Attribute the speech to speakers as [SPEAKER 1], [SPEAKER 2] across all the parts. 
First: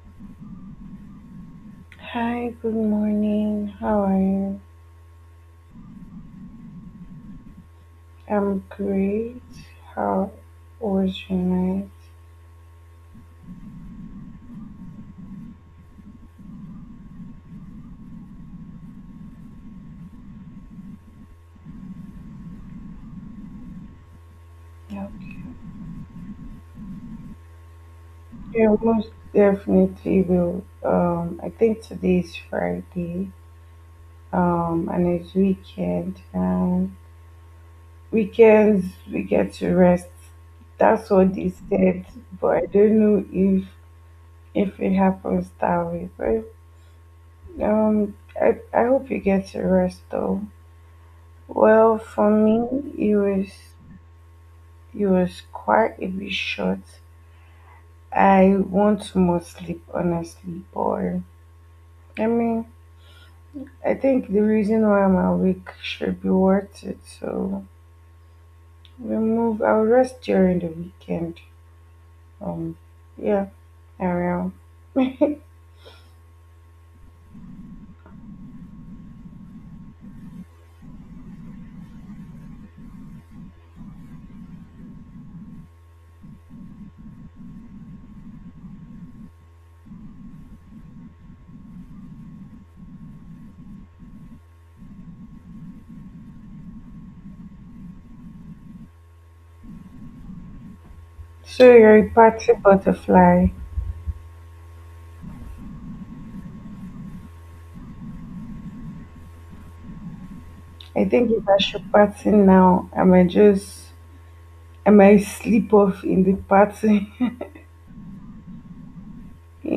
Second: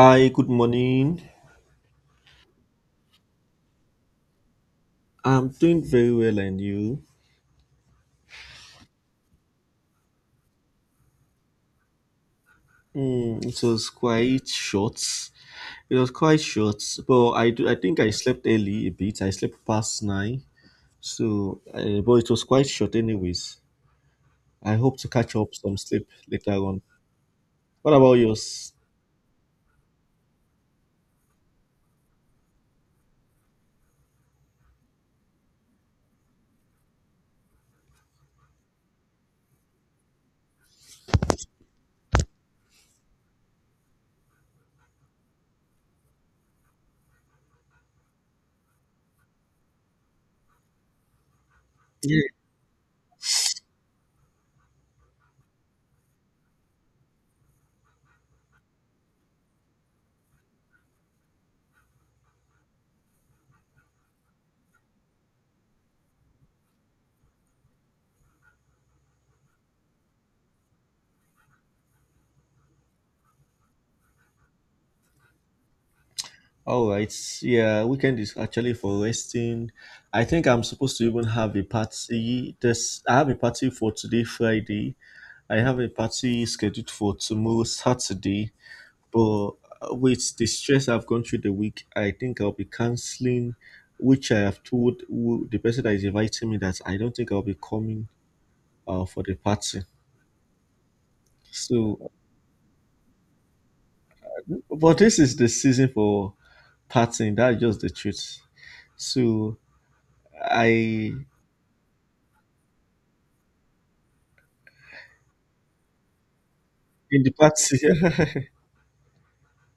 [SPEAKER 1] Hi, good morning.
[SPEAKER 2] Hi, good morning. How are you?
[SPEAKER 1] I'm doing very well, and you?
[SPEAKER 2] I'm great. How was your night?
[SPEAKER 1] It was quite short. It was quite short, but I do. I think I slept early a bit. I slept past nine, so but it was quite short, anyways. I hope to catch up
[SPEAKER 2] Okay.
[SPEAKER 1] some sleep later on. What about yours?
[SPEAKER 2] Yeah, most definitely will. I think today is Friday. And it's weekend. And weekends we get to rest. That's what they said. But I don't know if it happens that way. But I hope you get to rest though. Well,
[SPEAKER 1] Yeah.
[SPEAKER 2] for me, it was. He was quite a bit short. I want more sleep, honestly, but I mean, I think the reason why I'm awake should be worth it. So we move. I'll rest during the weekend. Um, yeah, I will.
[SPEAKER 1] All right. Yeah, weekend is actually for resting. I think I'm supposed to even have a party. This I have a party for today, Friday. I have a party scheduled for tomorrow, Saturday, but with the stress I've gone through the week, I think I'll be canceling, which I have told the person that is inviting me that I don't think I'll be coming for the party.
[SPEAKER 2] So you're
[SPEAKER 1] So,
[SPEAKER 2] a party butterfly.
[SPEAKER 1] but this is the season for partying. That's just the truth. So I
[SPEAKER 2] I
[SPEAKER 1] in
[SPEAKER 2] think if I should party now, I might sleep off in the party.
[SPEAKER 1] the party.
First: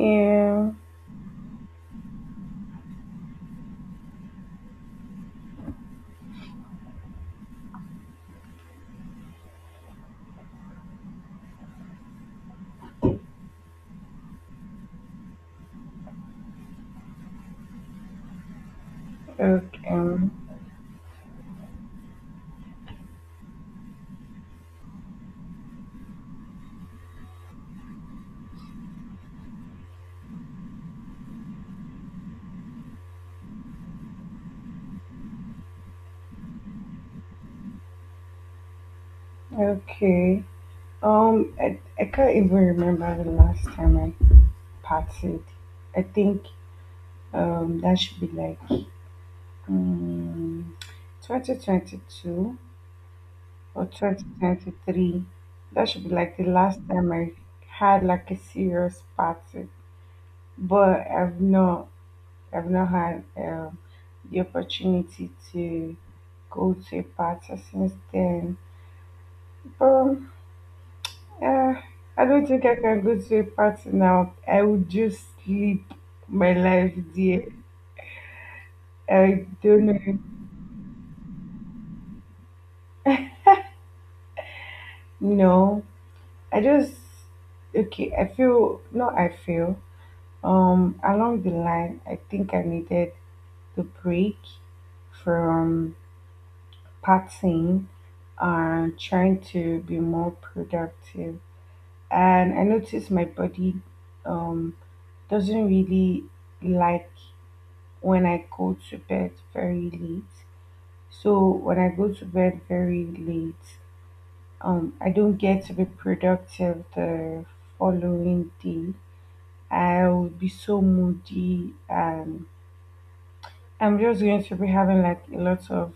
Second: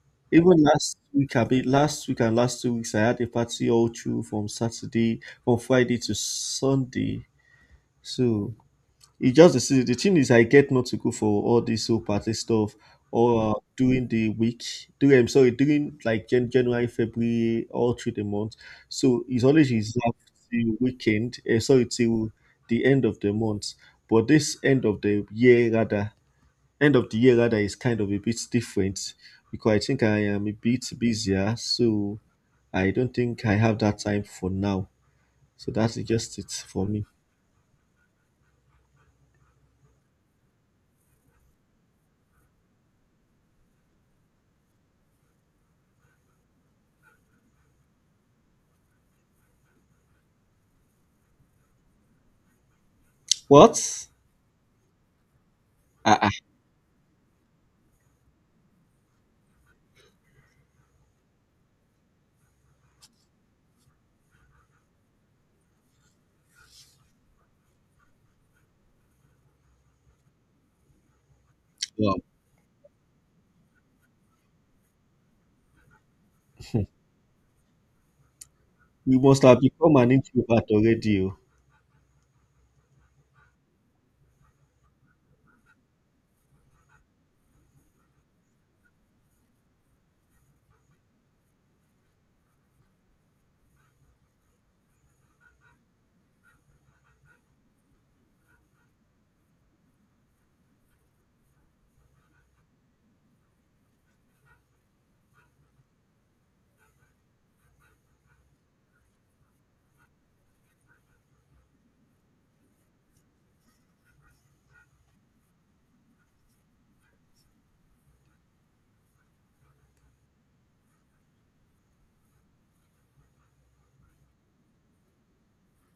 [SPEAKER 1] Even last week, I be last week and last 2 weeks I had a party all through from Friday to Sunday. So it's just the thing is I get not to go for all this whole party stuff or during the week. During like January, February, all through the month. So it's always reserved
[SPEAKER 2] Okay.
[SPEAKER 1] the weekend. Sorry, till the end of the month. But this end of the year rather, end of the year rather is kind of a bit different because I think I am a bit busier. So I don't think I have that time for now. So that's just it for me.
[SPEAKER 2] Okay. I can't even remember the last time I partied. I think that should be like um, 2022 or
[SPEAKER 1] What?
[SPEAKER 2] 2023. That should be
[SPEAKER 1] Ah, ah.
[SPEAKER 2] like the last time I had like a serious party. But I've not had the opportunity to go to a party since then. But Uh,
[SPEAKER 1] Wow.
[SPEAKER 2] I don't think I can go to a party now. I would just sleep my life there.
[SPEAKER 1] You must
[SPEAKER 2] I
[SPEAKER 1] have
[SPEAKER 2] don't
[SPEAKER 1] become
[SPEAKER 2] know.
[SPEAKER 1] an introvert already. Oh.
[SPEAKER 2] No, I just okay. I feel no. I feel along the line. I think I needed the break from partying and trying to be more productive. And I noticed my body um doesn't really like when I go to bed very late. So when I go to bed very late, I don't get to be productive the following day. I will be so moody, and I'm just going to be having like a lot of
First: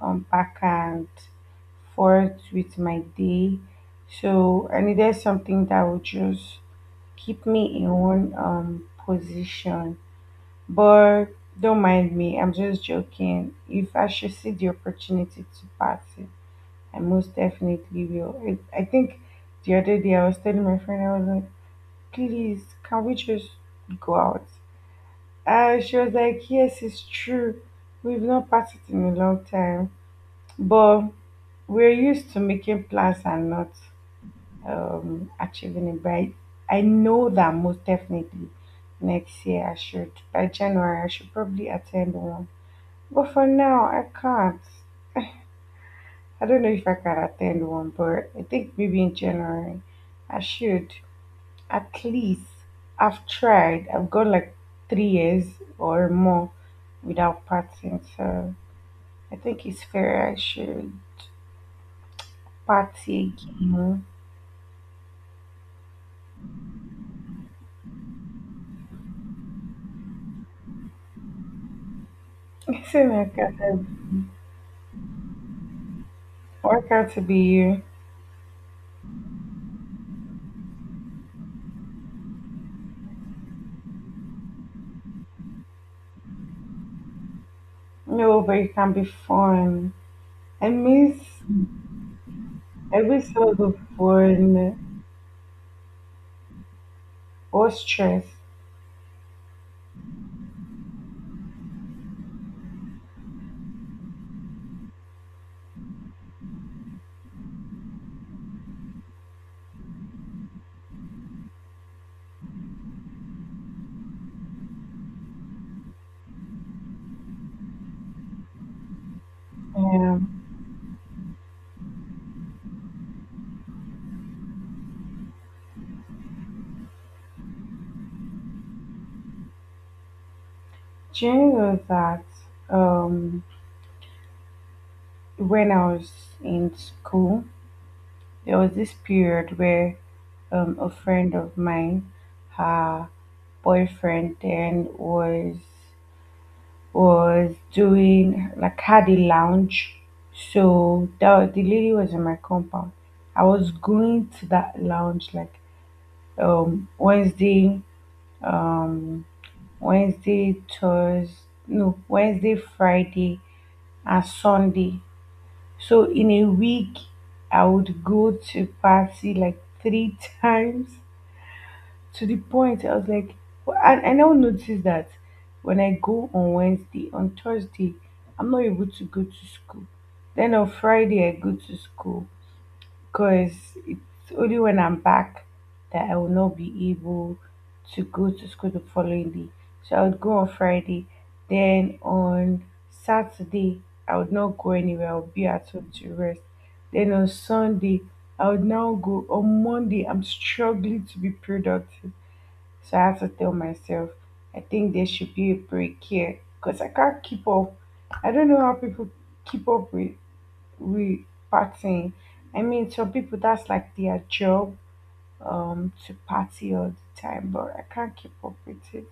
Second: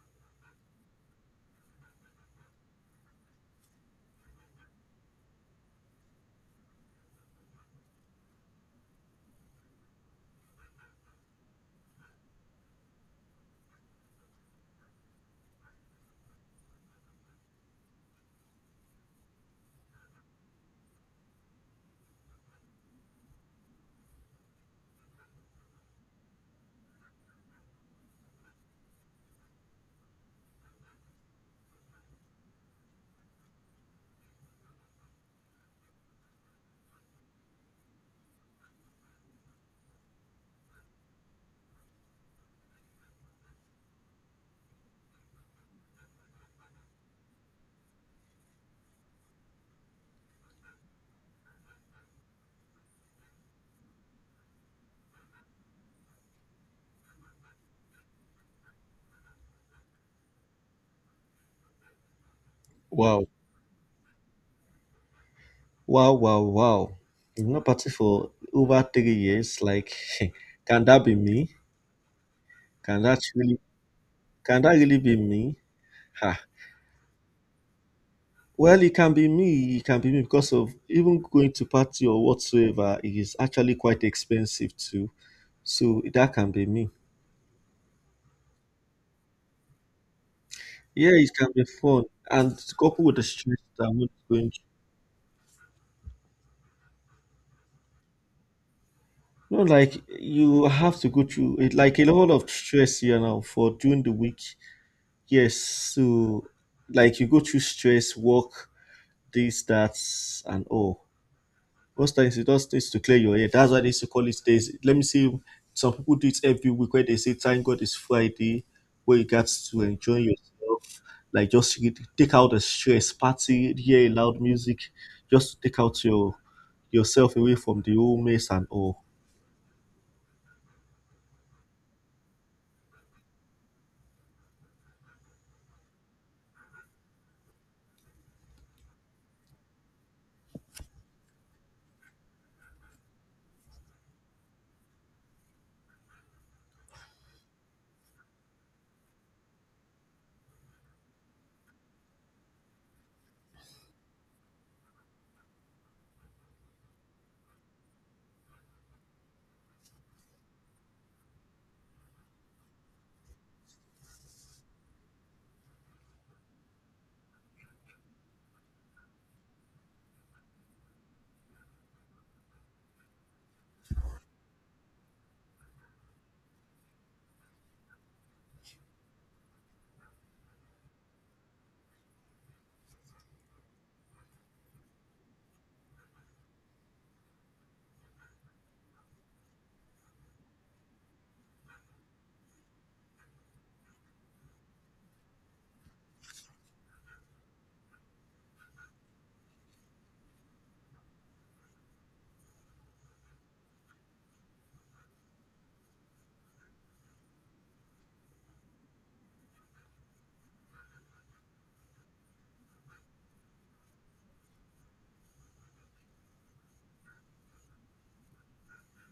[SPEAKER 2] back and forth with my day. So I needed something that would just keep me in one position. But don't mind me, I'm just joking. If I should see the opportunity to pass it, I most definitely will. I think the other day I was telling my friend, I was like, please, can we just go out? She was like, yes, it's true. We've not partied in a long time. But we're used to making plans and not achieving it. But I know that most definitely next year I should, by January, I should probably attend one. But for now, I can't. I don't know if I can attend one, but I think maybe in January I should. At least I've tried. I've gone like 3 years or more without partying, so I think it's fair I should
[SPEAKER 1] Wow.
[SPEAKER 2] party again.
[SPEAKER 1] Wow, wow, wow. You've not party for over 3 years. Like, can that be me?
[SPEAKER 2] It's
[SPEAKER 1] Can
[SPEAKER 2] an
[SPEAKER 1] that really can that really be me? Ha.
[SPEAKER 2] workout to be you.
[SPEAKER 1] Well, it can be me. It can be me because of even going to party or whatsoever it is actually quite expensive too. So that can be me.
[SPEAKER 2] No, but it can be fun. I
[SPEAKER 1] Yeah,
[SPEAKER 2] miss
[SPEAKER 1] it can be fun. And
[SPEAKER 2] I
[SPEAKER 1] coupled with the
[SPEAKER 2] miss all
[SPEAKER 1] stress
[SPEAKER 2] the
[SPEAKER 1] that I'm not going through.
[SPEAKER 2] fun or stress.
[SPEAKER 1] No, like you have to go through it, like a lot of stress here now for during the week. Yes, so like you go through stress, work, this, that, and all. Most times it just needs to clear your head. That's why they used to call it days. Let me see. Some people do it every week where they say, "Thank God it's Friday," where you got to enjoy
[SPEAKER 2] Um,
[SPEAKER 1] yourself. Like just take out the stress, party, hear loud music, just to take out yourself away from the whole mess and all.
[SPEAKER 2] do you know that um when I was in school, there was this period where a friend of mine, her boyfriend then was doing like had a lounge. So that the lady was in my compound. I was going to that lounge like Wednesday, um Wednesday, Thursday, no Wednesday, Friday, and Sunday. So in a week, I would go to party like three times, to the point I was like, well, I now notice that when I go on Wednesday, on Thursday, I'm not able to go to school. Then on Friday, I go to school because it's only when I'm back that I will not be able to go to school the following day. So I would go on Friday. Then on Saturday, I would not go anywhere. I would be at home to rest. Then on Sunday, I would now go on Monday. I'm struggling to be productive. So I have to tell myself, I think there should be a break here because I can't keep up. I don't know how people keep up with we partying. I mean, some people, that's like their job to party all the time, but I can't keep up with it.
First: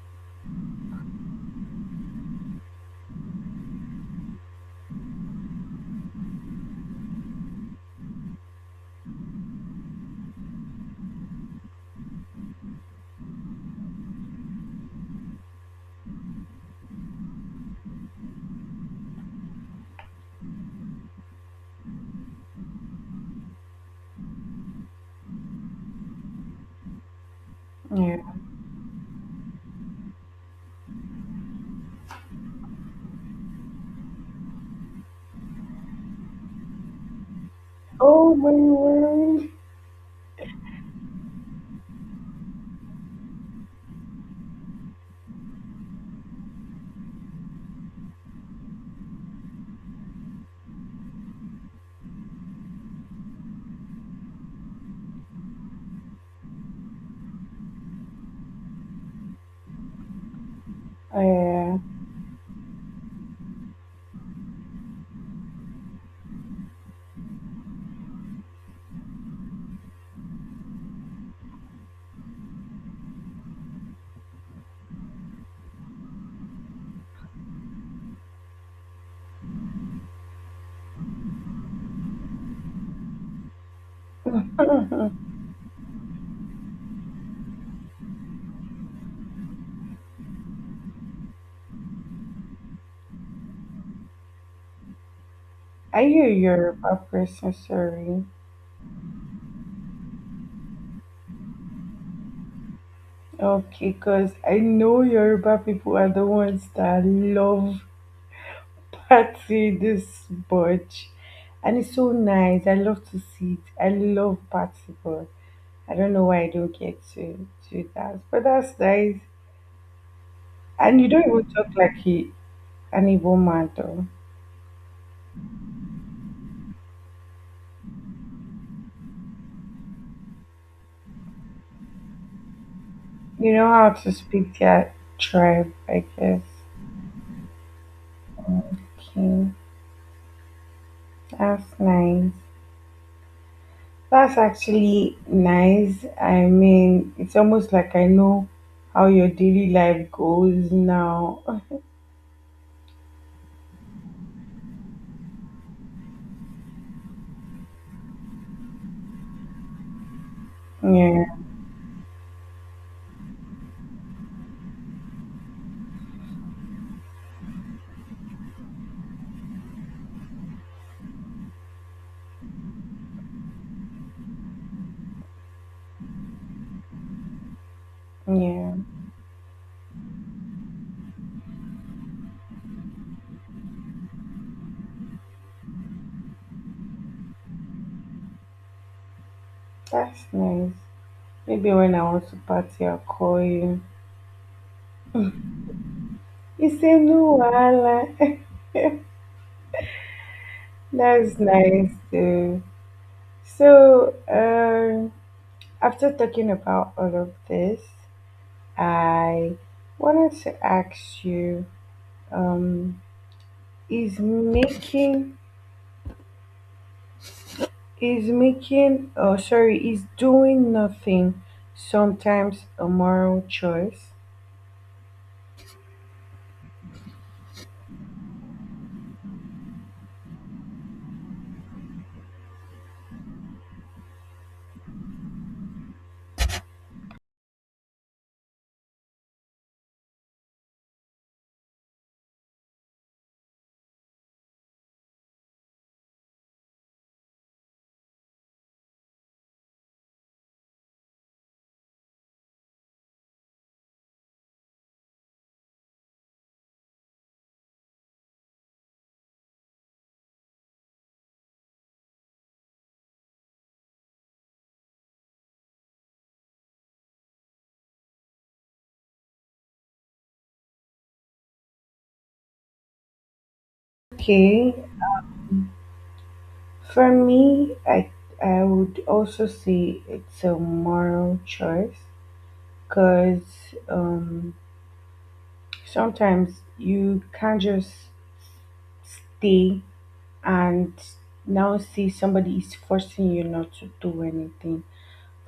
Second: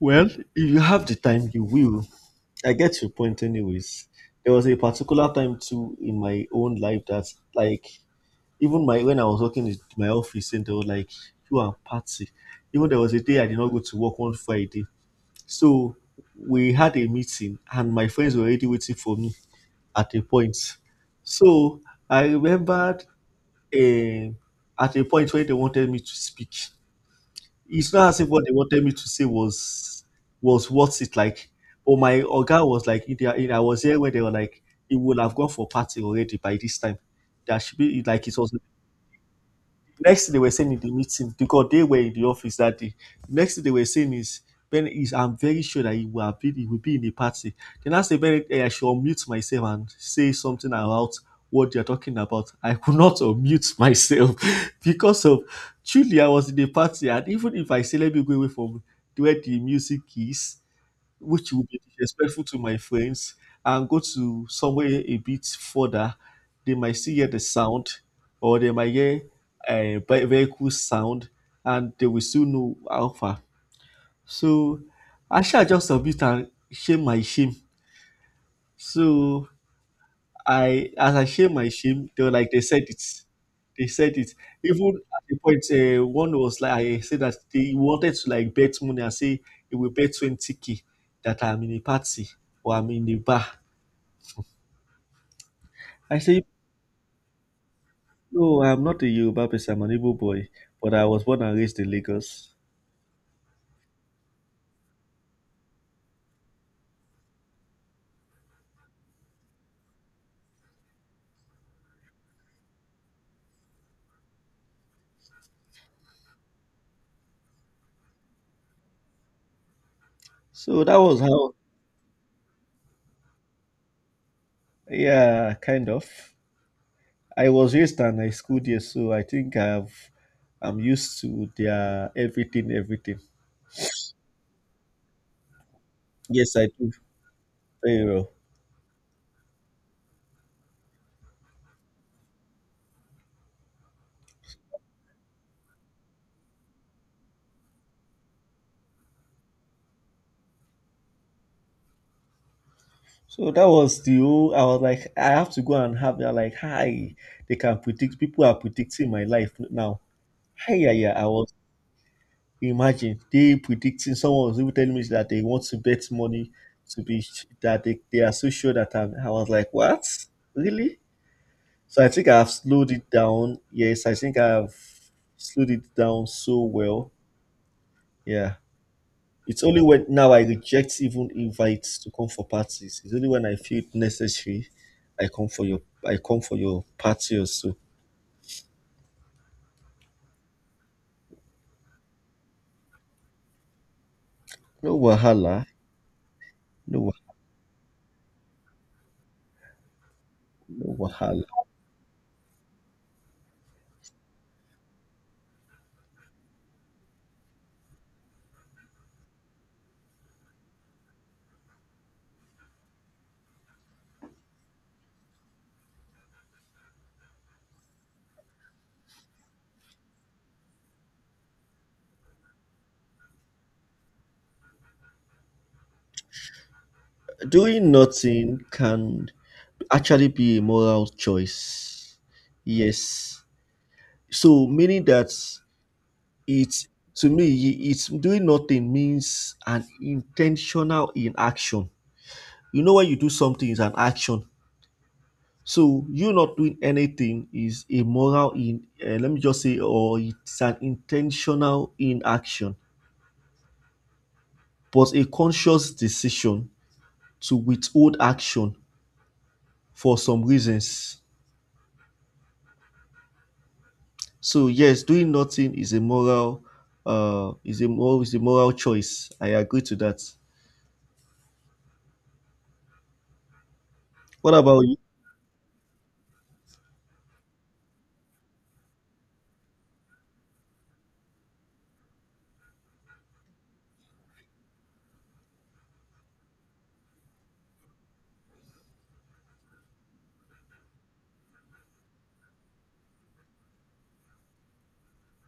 [SPEAKER 1] Well, if you have the time, you will. I get your point, anyways. There was a particular time too in my own life that, like, even my when I was working in my office, and they were like, "You are party." Even there was a day I did not go to work one Friday, so we had a meeting, and my friends were already waiting for me at a point. So I remembered eh, at a point where they wanted me to speak. It's not
[SPEAKER 2] Yeah.
[SPEAKER 1] as if what they wanted me to say was worth it. Like, oh, my Oga was like, I was here when they were like, it would have gone for party already by this time. There should be like
[SPEAKER 2] Oh
[SPEAKER 1] it
[SPEAKER 2] my
[SPEAKER 1] was
[SPEAKER 2] word.
[SPEAKER 1] Next thing they were saying in the meeting, because they were in the office that day, next thing they were saying is, Ben, is I'm very sure that he will be in the party. Then I said, Ben, eh, I should unmute myself and say something about what they're talking about. I could not unmute myself because of, truly, I was in the party. And even if I say, let me go away from where the music is, which would
[SPEAKER 2] Yeah.
[SPEAKER 1] be disrespectful to my friends, and go to somewhere a bit further, they might still hear the sound, or they might hear a vehicle sound, and they will still know how far. So I shall just submit and shame my shame. So I, as I share my shame, they were like they said it. They said it. Even at the point, one was like I said that they wanted to like bet money and say he will bet 20K that I'm in a party or I'm in the bar.
[SPEAKER 2] Are
[SPEAKER 1] I
[SPEAKER 2] you a
[SPEAKER 1] say
[SPEAKER 2] Yoruba person? Sorry.
[SPEAKER 1] no, I'm not a Yoruba person. I'm an Igbo boy, but I was born and raised in Lagos.
[SPEAKER 2] Okay, because I know Yoruba people are the ones that love party this much. And it's so nice. I love to see it. I love party, but I don't know why I don't get to do that. But that's nice.
[SPEAKER 1] So that
[SPEAKER 2] And you
[SPEAKER 1] was
[SPEAKER 2] don't even
[SPEAKER 1] how.
[SPEAKER 2] talk like he an Igbo man though.
[SPEAKER 1] Yeah, kind of. I was raised and I schooled here, so I think I'm used to their everything, everything.
[SPEAKER 2] You know how to speak their tribe, I guess.
[SPEAKER 1] Yes, I do very well.
[SPEAKER 2] Okay. That's nice. That's actually nice. I mean, it's almost like I know how your daily life goes now.
[SPEAKER 1] So that was the whole. I was like, I have to go and have that. Like, hi, they can predict. People are predicting my life now. Hi, yeah, yeah.
[SPEAKER 2] Yeah,
[SPEAKER 1] I was imagine they predicting. Someone was even telling me that they want to bet money to be that they are so sure that I'm. I was like, what? Really? So I think I've slowed it down. Yes, I think I've slowed it down so well. Yeah.
[SPEAKER 2] yeah.
[SPEAKER 1] It's only when now I reject even invites to come for parties. It's only when I feel it necessary I come for your party or so.
[SPEAKER 2] That's nice. Maybe when I want to party, I'll call you.
[SPEAKER 1] No wahala,
[SPEAKER 2] It's a
[SPEAKER 1] no wa-
[SPEAKER 2] new one.
[SPEAKER 1] no
[SPEAKER 2] That's
[SPEAKER 1] wahala.
[SPEAKER 2] nice too. So, after talking about all of this, I wanted to ask you, um, is making is making oh sorry, is doing nothing sometimes a moral choice?
[SPEAKER 1] Doing nothing can actually be a moral choice. Yes. So meaning that it's, to me, it's doing nothing means an intentional inaction. You know, when you do something is an action. So you not doing anything is a moral in, let me just say, or it's an intentional inaction, but a conscious decision to withhold action for some reasons. So yes, doing nothing is a moral, is a moral is a moral choice. I agree to that. What
[SPEAKER 2] Okay.
[SPEAKER 1] about you?
[SPEAKER 2] For me, I would also say it's a moral choice because um, sometimes you can't just stay and now see somebody is forcing you not to do anything.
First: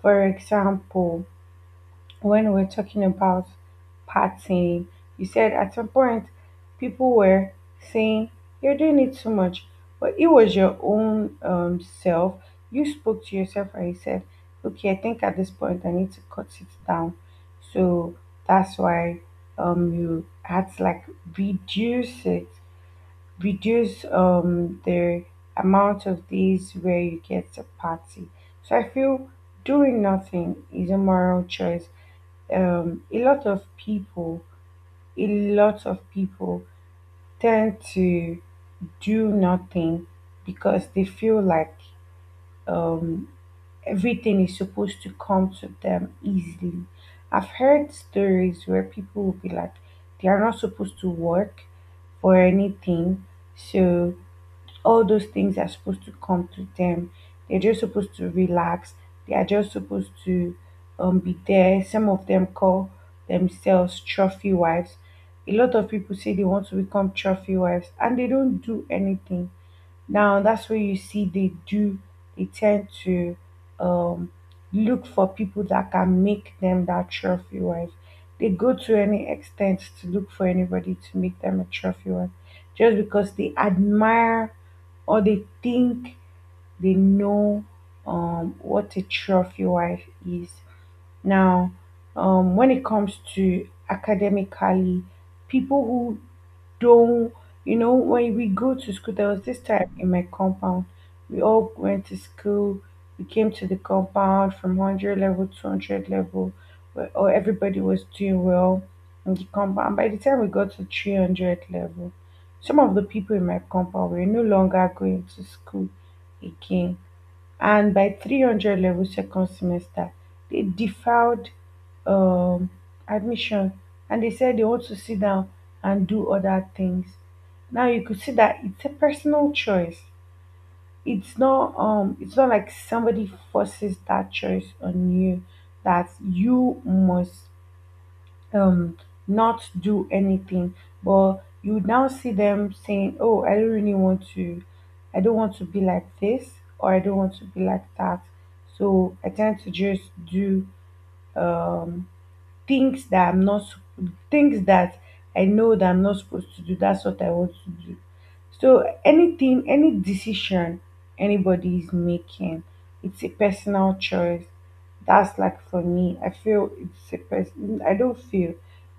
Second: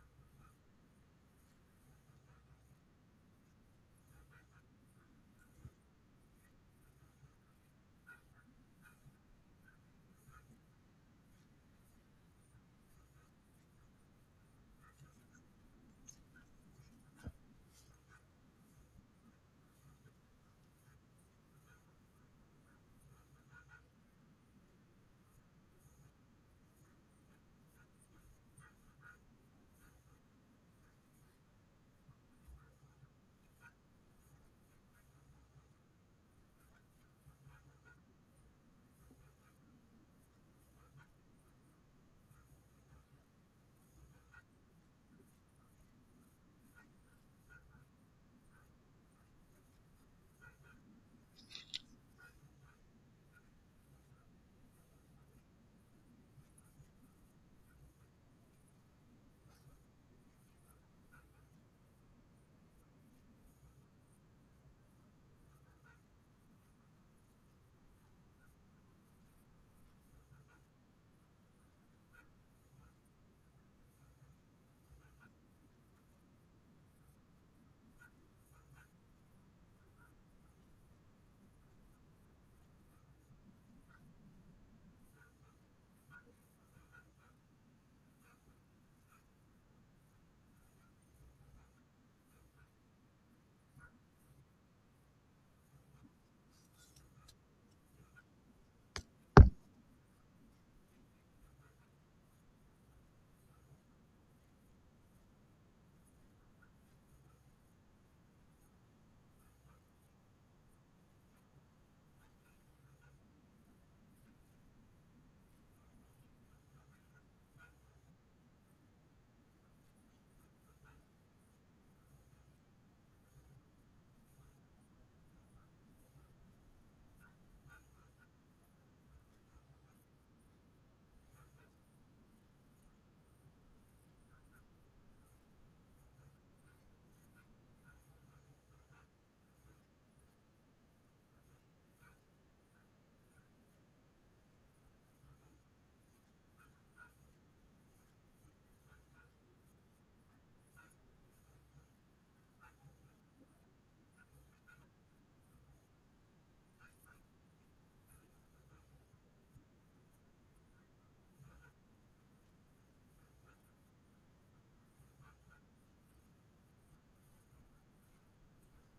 [SPEAKER 2] For example, when we're talking about partying, you said at some point people were saying you're doing it too much, but it was your own self. You spoke to yourself and you said, "Okay, I think at this point I need to cut it down." So that's why you had to like reduce it reduce the amount of days where you get to party. So I feel doing nothing is a moral choice. Um, a lot of people, a lot of people tend to do nothing because they feel like um, everything is supposed to come to them easily. I've heard stories where people will be like, they are not supposed to work for anything. So all those things are supposed to come to them. They're just supposed to relax. They are just supposed to be there. Some of them call themselves trophy wives. A lot of people say they want to become trophy wives and they don't do anything. Now, that's where you see they tend to um, look for people that can make them that trophy wife. They go to any extent to look for anybody to make them a trophy wife just because they admire or they think they know what a trophy wife is. Now, when it comes to academically, people who though, you know, when we go to school, there was this time in my compound. We all went to school. We came to the compound from 100 level to 200 level, where everybody was doing well in the compound. By the time we got to 300 level, some of the people in my compound were no longer going to school again, and by 300 level second semester they deferred um, admission and they said they want to sit down and do other things. Now you could see that it's a personal choice. It's not it's not like somebody forces that choice on you that you must um not do anything. But you now see them saying, oh, I don't want to be like this, or I don't want to be like that. So I tend to just do um things that I know that I'm not supposed to do. That's what I want to do. So anything, any decision anybody is making, it's a personal choice. That's like for me. I feel it's a person. I don't feel,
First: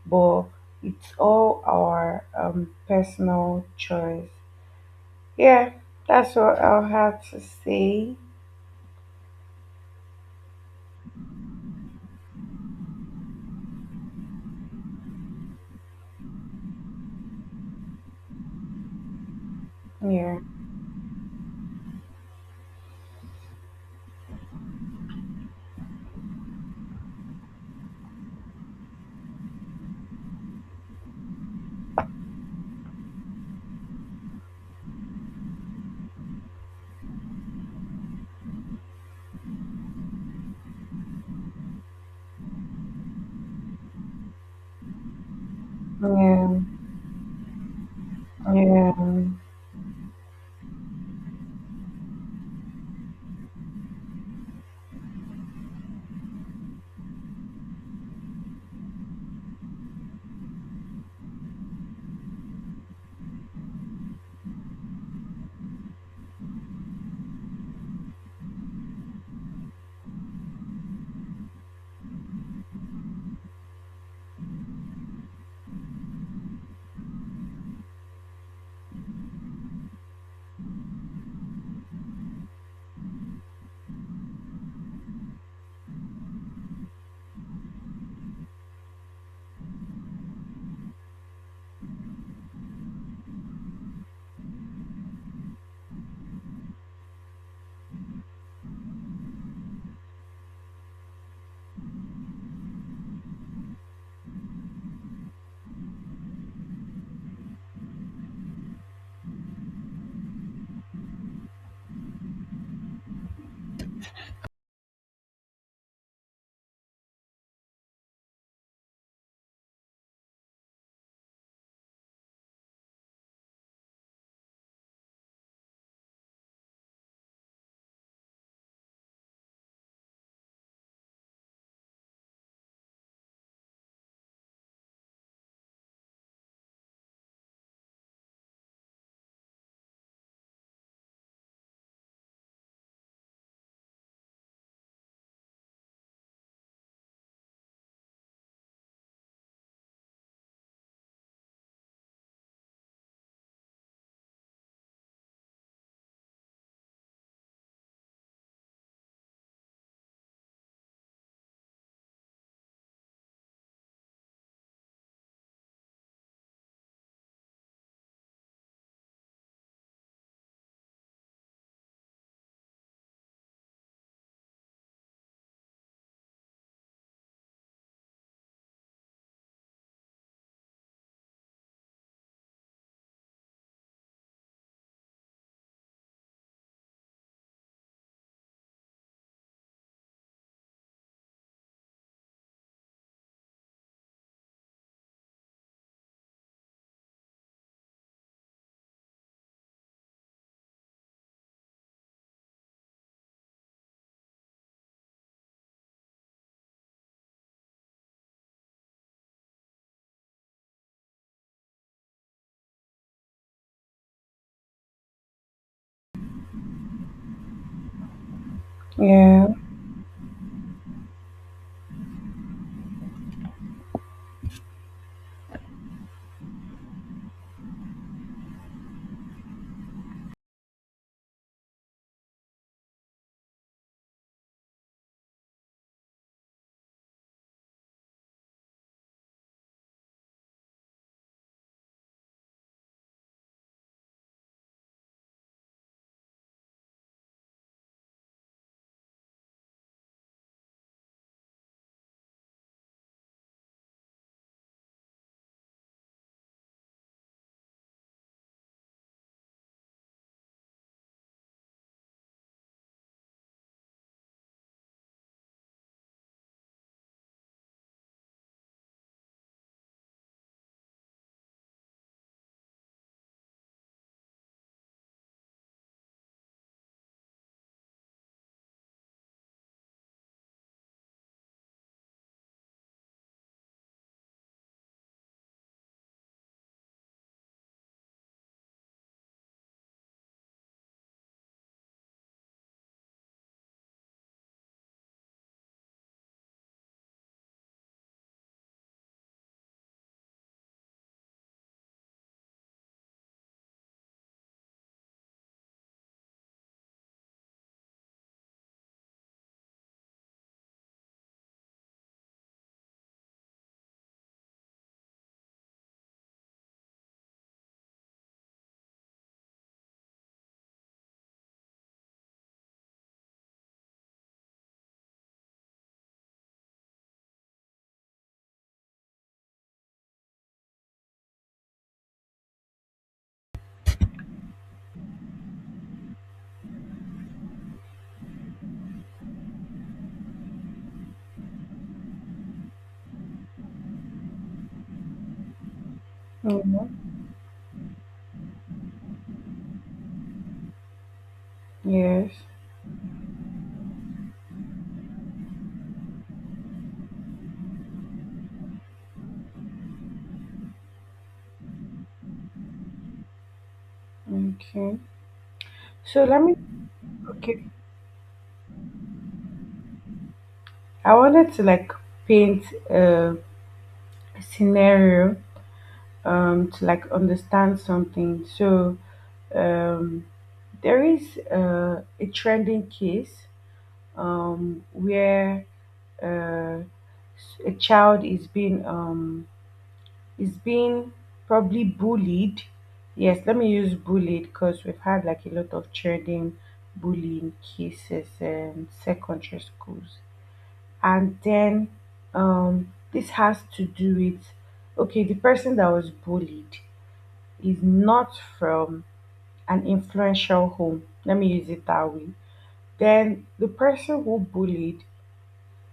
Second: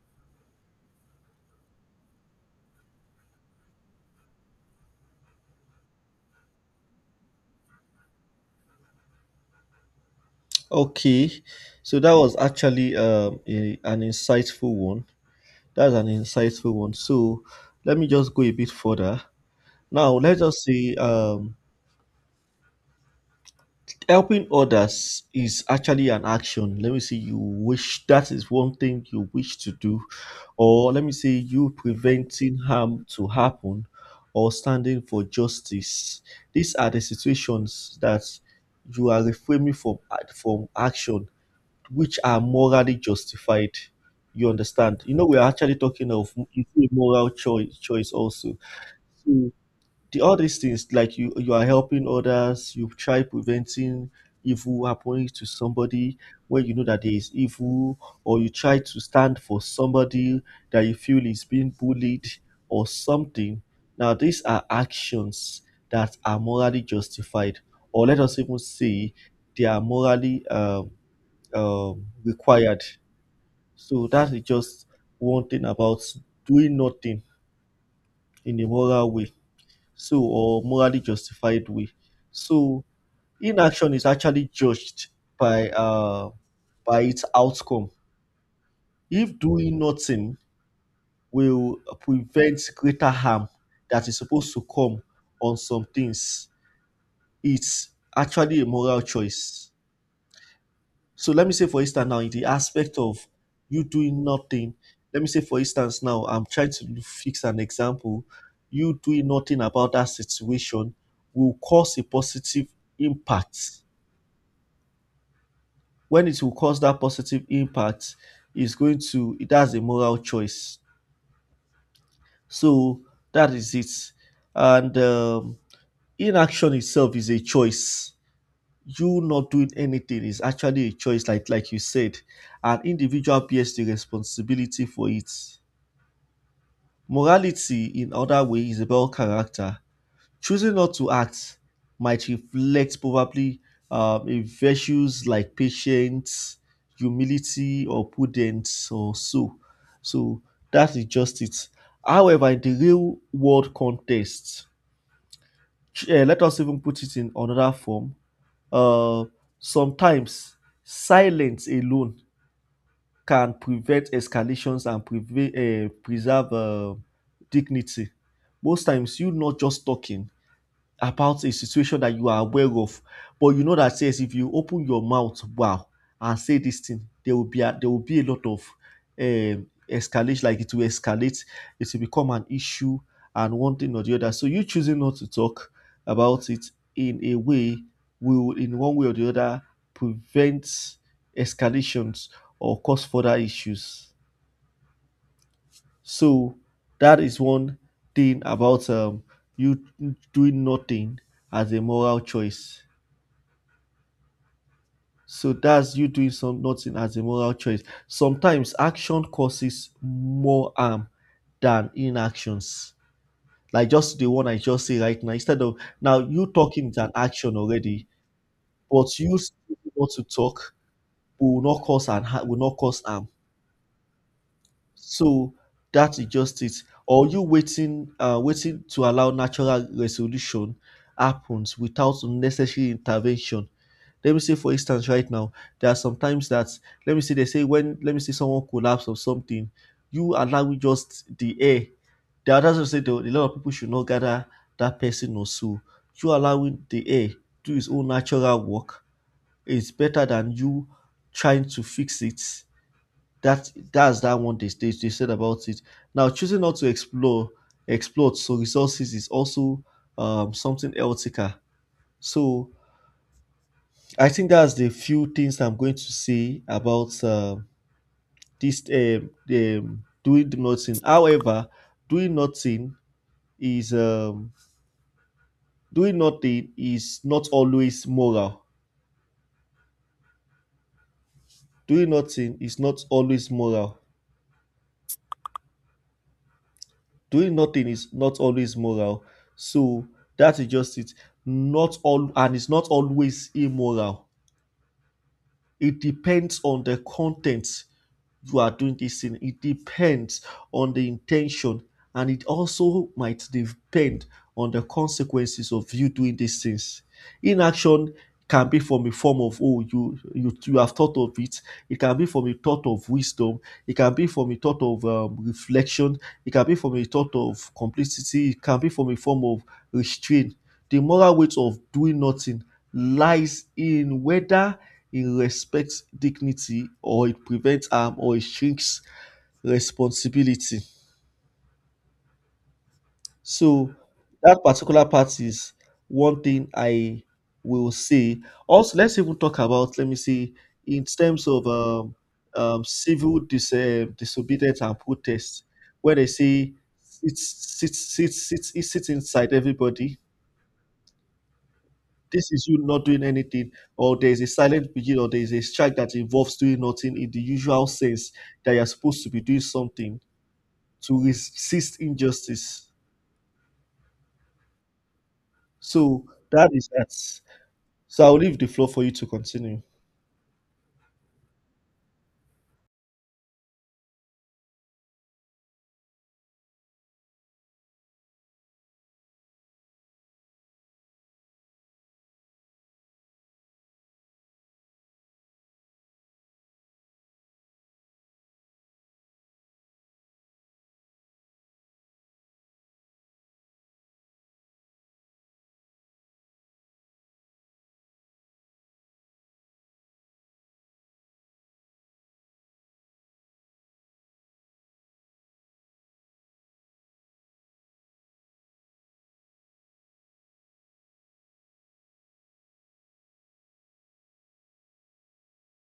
[SPEAKER 2] but it's all our personal choice. Yeah, that's what I'll have to say.
[SPEAKER 1] Okay, so that was actually a, an insightful one. That's an insightful one. So let me just go a bit further. Now, let us
[SPEAKER 2] Yeah,
[SPEAKER 1] just say helping others is actually an action. Let me say you wish that is one thing you wish to do, or let me say you preventing harm to happen, or standing for justice. These are the situations that you are reframing from action, which are morally justified. You understand? You know, we are actually talking of
[SPEAKER 2] yeah,
[SPEAKER 1] it's a moral choice, choice also.
[SPEAKER 2] yeah,
[SPEAKER 1] So the all these things like you are helping others, you try preventing evil happening to somebody when you know that there is evil, or you try to stand for somebody that you feel is being bullied or something. Now these are actions that are morally justified, or let us even say they are morally required. So that is just one thing about doing nothing in a moral way, so or morally justified way. So inaction is actually judged by uh, by its outcome. If doing nothing will prevent greater harm that is supposed to come on some things, it's actually a moral choice. So let me say, for instance, now in the aspect of you doing nothing, let me say, for instance, now I'm trying to fix an example. You doing nothing about that situation will cause a positive impact. When it will cause that positive impact, is going to it has a moral choice. So that is it. And inaction itself is a choice. You not doing anything is actually a choice, like you said, an individual bears the responsibility for it. Morality, in other way, is about character. Choosing not to act might reflect probably a virtues like patience, humility, or prudence, or so. So that is just it. However, in the real world context, let us even put it in another form, um sometimes silence alone can prevent escalations and preserve dignity. Most times you not just talking about a situation that you are aware of, but you know that says if you open your mouth, wow, and say this thing, there will be there will be a lot of escalation. Like it will escalate, it will become an issue, and one thing or the other. So you choosing not to talk about it in a way will, in one way or the other, prevent escalations or cause further issues. So that is one thing about you doing nothing as a moral choice. So that's you doing some nothing as a moral choice. Sometimes action causes more harm than inactions. Like just the one I just say right now. Instead of now you talking is an action already, but you
[SPEAKER 2] yeah,
[SPEAKER 1] still want to talk will not cause and will not cause harm. So that is just it. Or you waiting, waiting to allow natural resolution happens without unnecessary intervention. Let me say, for instance, right now, there are sometimes that let me say they say when let me say someone collapse or something, you allowing just the air. The others will say a lot of people should not gather that person or so. You allowing the air do its own natural work is better than you trying to fix it that that's that one they said about it. Now choosing not to explore exploit so resources is also something ethical. So I think that's the few things I'm going to say about this doing nothing. However, doing nothing is um, doing nothing is not always moral. Doing nothing is not always moral. Doing nothing is not always moral. So that is just it. Not all and it's not always immoral. It depends on the content you are doing this in. It depends on the intention, and it also might depend on the consequences of you doing these things. Inaction can be from a form of oh you have thought of it. It can be from a thought of wisdom. It can be from a thought of reflection. It can be from a thought of complicity. It can be from a form of restraint. The moral weight of doing nothing lies in whether it respects dignity or it prevents harm or it shrinks responsibility. So that particular part is one thing I will say. Also, let's even talk about, let me see, in terms of disobedience and protest, where they say
[SPEAKER 2] yeah.
[SPEAKER 1] sit, sit, sit, sit inside everybody.
[SPEAKER 2] Yes.
[SPEAKER 1] This is you not doing anything, or there is a silent period, or there is a strike that involves doing nothing in the usual sense that you're supposed to be doing something to resist injustice.
[SPEAKER 2] Okay. So
[SPEAKER 1] So
[SPEAKER 2] let me
[SPEAKER 1] that is that.
[SPEAKER 2] okay.
[SPEAKER 1] So I'll leave the floor for you to continue.
[SPEAKER 2] I wanted to like paint a scenario to like understand something. So um there is a trending case um where uh a child is being is being probably bullied. Yes, let me use bullied because we've had like a lot of trending bullying cases in secondary schools. And then this has to do with, okay, the person that was bullied is not from an influential home, let me use it that way. Then the person who bullied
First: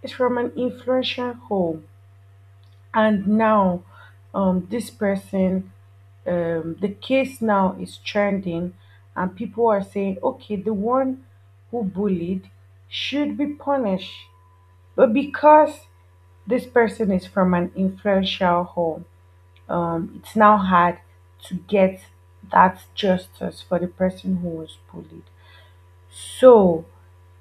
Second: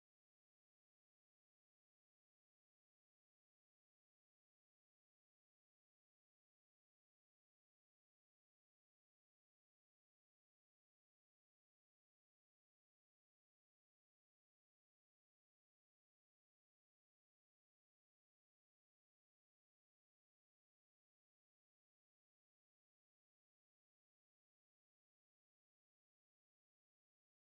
[SPEAKER 2] is from an influential home. And now this person, the case now is trending and people are saying, okay, the one who bullied should be punished. But because this person is from an influential home, it's now hard to get that justice for the person who was bullied. So,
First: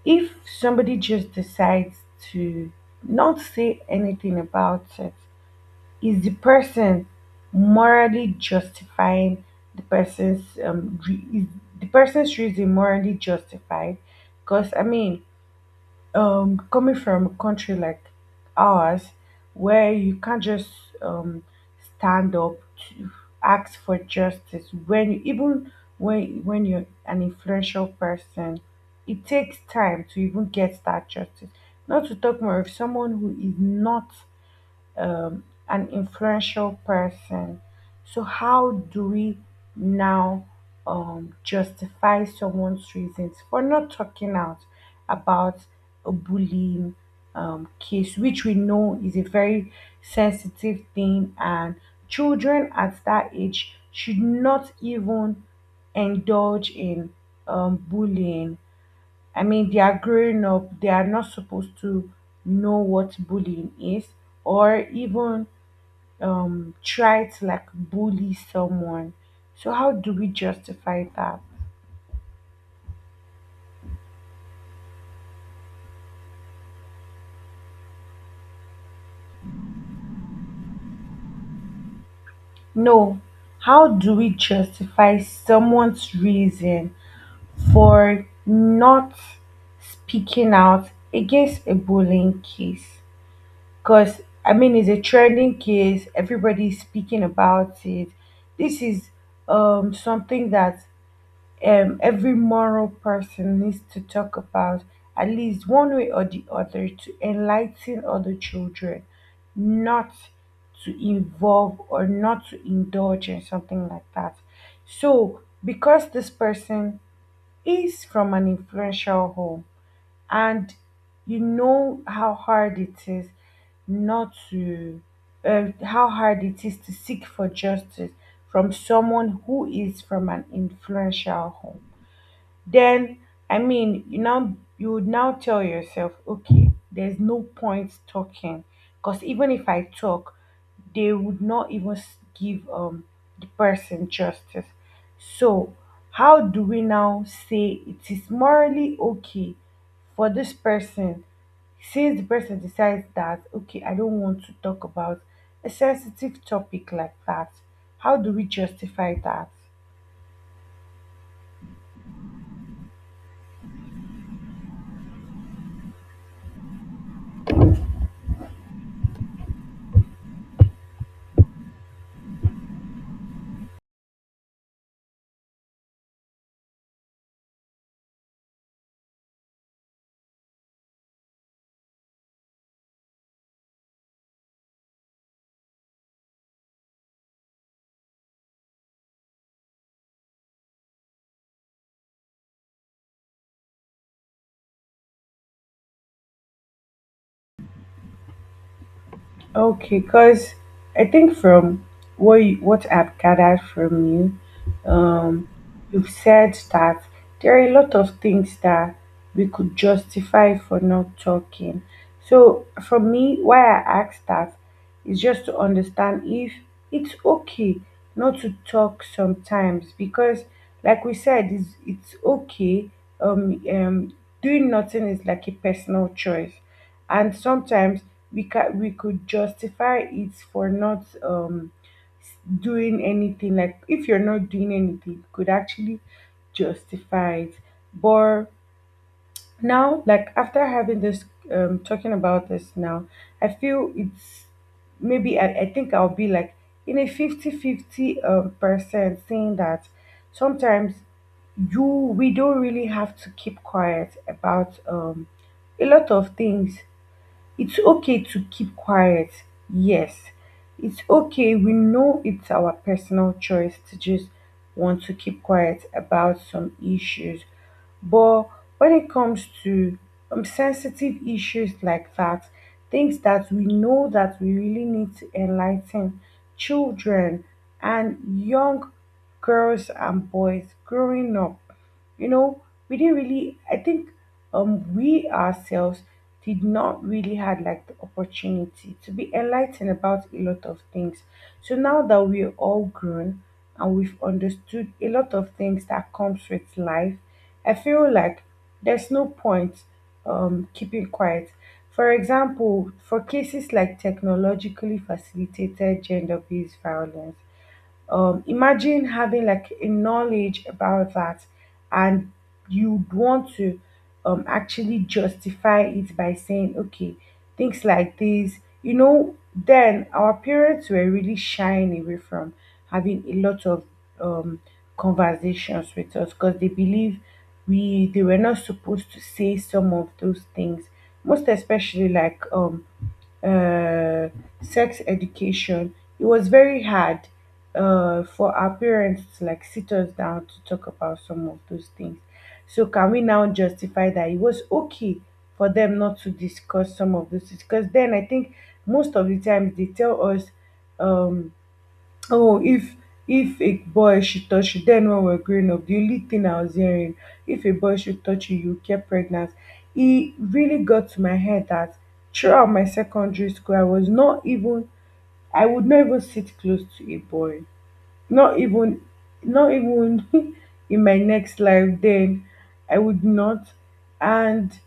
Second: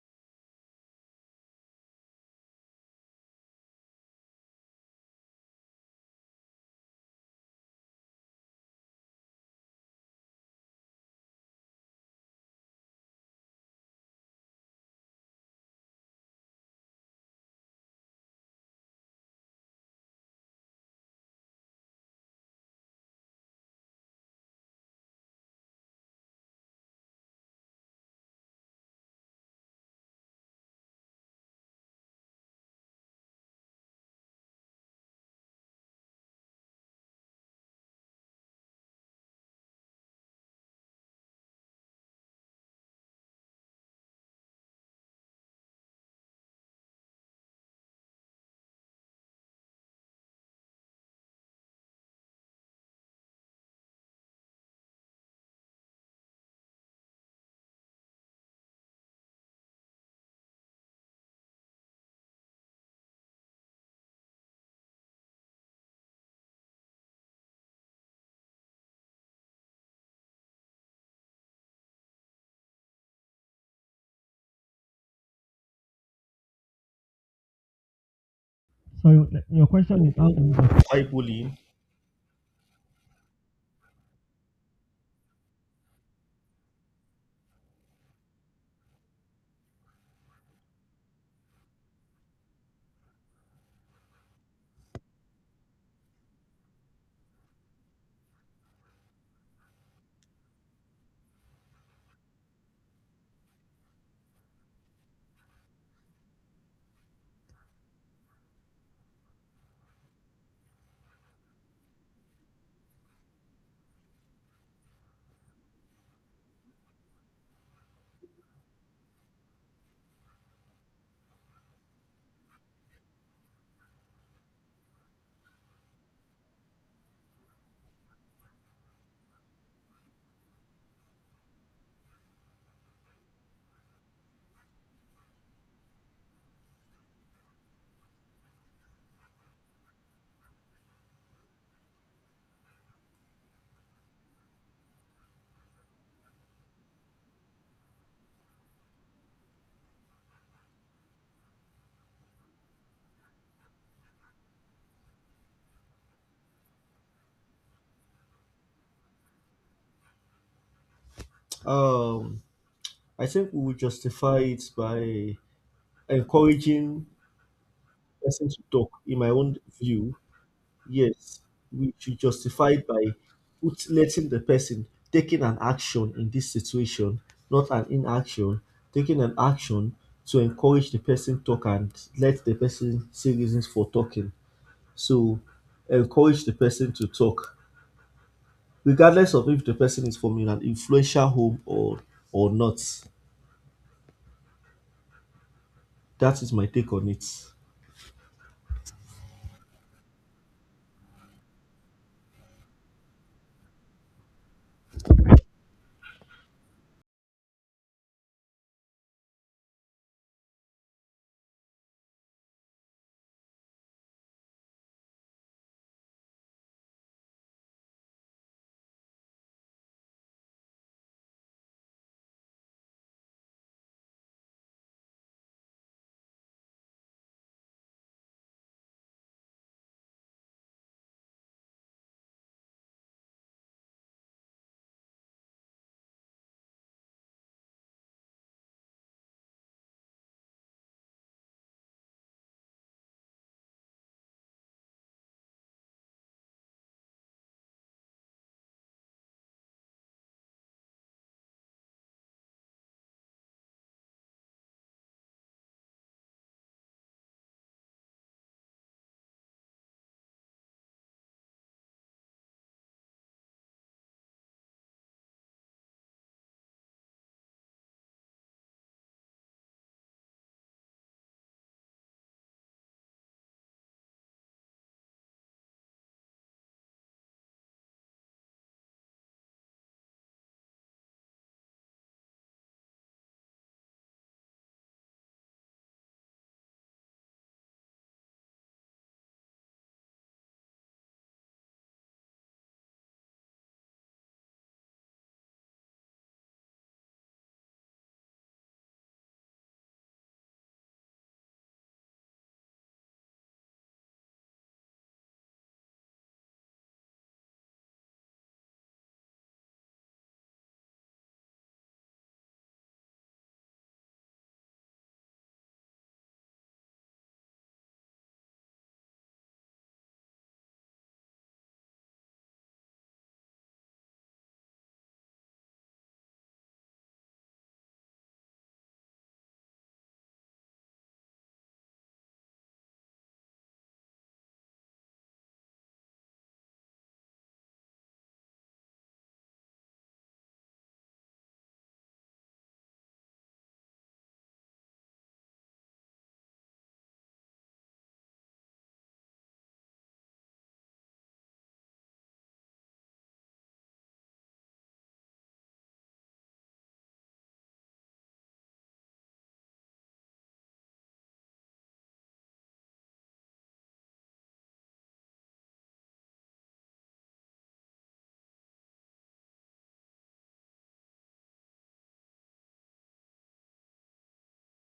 [SPEAKER 2] if somebody just decides to not say anything about it, is morally justifying the person's re- is the person's reason morally justified? Because I mean, coming from a country like ours where you can't just um stand up to ask for justice when you even when you're an influential person, it takes time to even get that justice, not to talk more of someone who is not an influential person. So, how do we now justify someone's reasons for not talking out about a bullying case, which we know is a very sensitive thing, and children at that age should not even indulge in bullying. I mean, they are growing up, they are not supposed to know what bullying is or even try to like bully someone. So, how do we justify that?
[SPEAKER 1] So your question is how do we justify? Hi, bullying.
[SPEAKER 2] No, how do we justify someone's reason for not speaking out against a bullying case? Because, I mean, it's a trending case, everybody's speaking about it. This is something that every moral person needs to talk about, at least one way or the other, to enlighten other children, not to involve or not to indulge in something like that. So, because this person is from an influential home and you know how hard it is not to how hard it is to seek for justice from someone who is from an influential home, then I mean, you now, you would now tell yourself, okay, there's no point talking, because even if I talk, they would not even give the person justice. So how do we now say it is morally okay for this person, since the person decides that okay, I don't want to talk about a sensitive topic like that? How do we justify that?
[SPEAKER 1] Um, I think we will justify it by encouraging person to talk. In my own view, yes, which you justified by letting the person taking an action in this situation, not an inaction, taking an action to encourage the person talk and let the person say reasons for talking. So encourage the person to talk, regardless of if the person is from in an influential home or not. That is my take on it.
[SPEAKER 2] Okay, because I think from what I've gathered from you, you've said that there are a lot of things that we could justify for not talking. So for me, why I asked that is just to understand if it's okay not to talk sometimes because, like we said, it's okay. Um, um, doing nothing is like a personal choice, and sometimes we could justify it for not doing anything. Like, if you're not doing anything, you could actually justify it. But now, like, after having this talking about this now, I feel it's maybe I think I'll be like in a 50 50 percent, saying that sometimes you we don't really have to keep quiet about a lot of things. It's okay to keep quiet. Yes, it's okay. We know it's our personal choice to just want to keep quiet about some issues. But when it comes to sensitive issues like that, things that we know that we really need to enlighten children and young girls and boys growing up, you know, we didn't really, I think we ourselves did not really had like the opportunity to be enlightened about a lot of things. So now that we're all grown and we've understood a lot of things that comes with life, I feel like there's no point keeping quiet. For example, for cases like technologically facilitated gender-based violence, imagine having like a knowledge about that, and you'd want to actually justify it by saying, okay, things like this, you know, then our parents were really shying away from having a lot of um, conversations with us because they believe we they were not supposed to say some of those things, most especially like uh, sex education. It was very hard for our parents to like sit us down to talk about some of those things. So can we now justify that it was okay for them not to discuss some of those things? Because then I think most of the times they tell us, um, oh, if a boy should touch you, then when we we're growing up, the only thing I was hearing, if a boy should touch you, you get pregnant. It really got to my head that throughout my secondary school, I would not even sit close to a boy. Not even, not even in my next life. Then I would not, and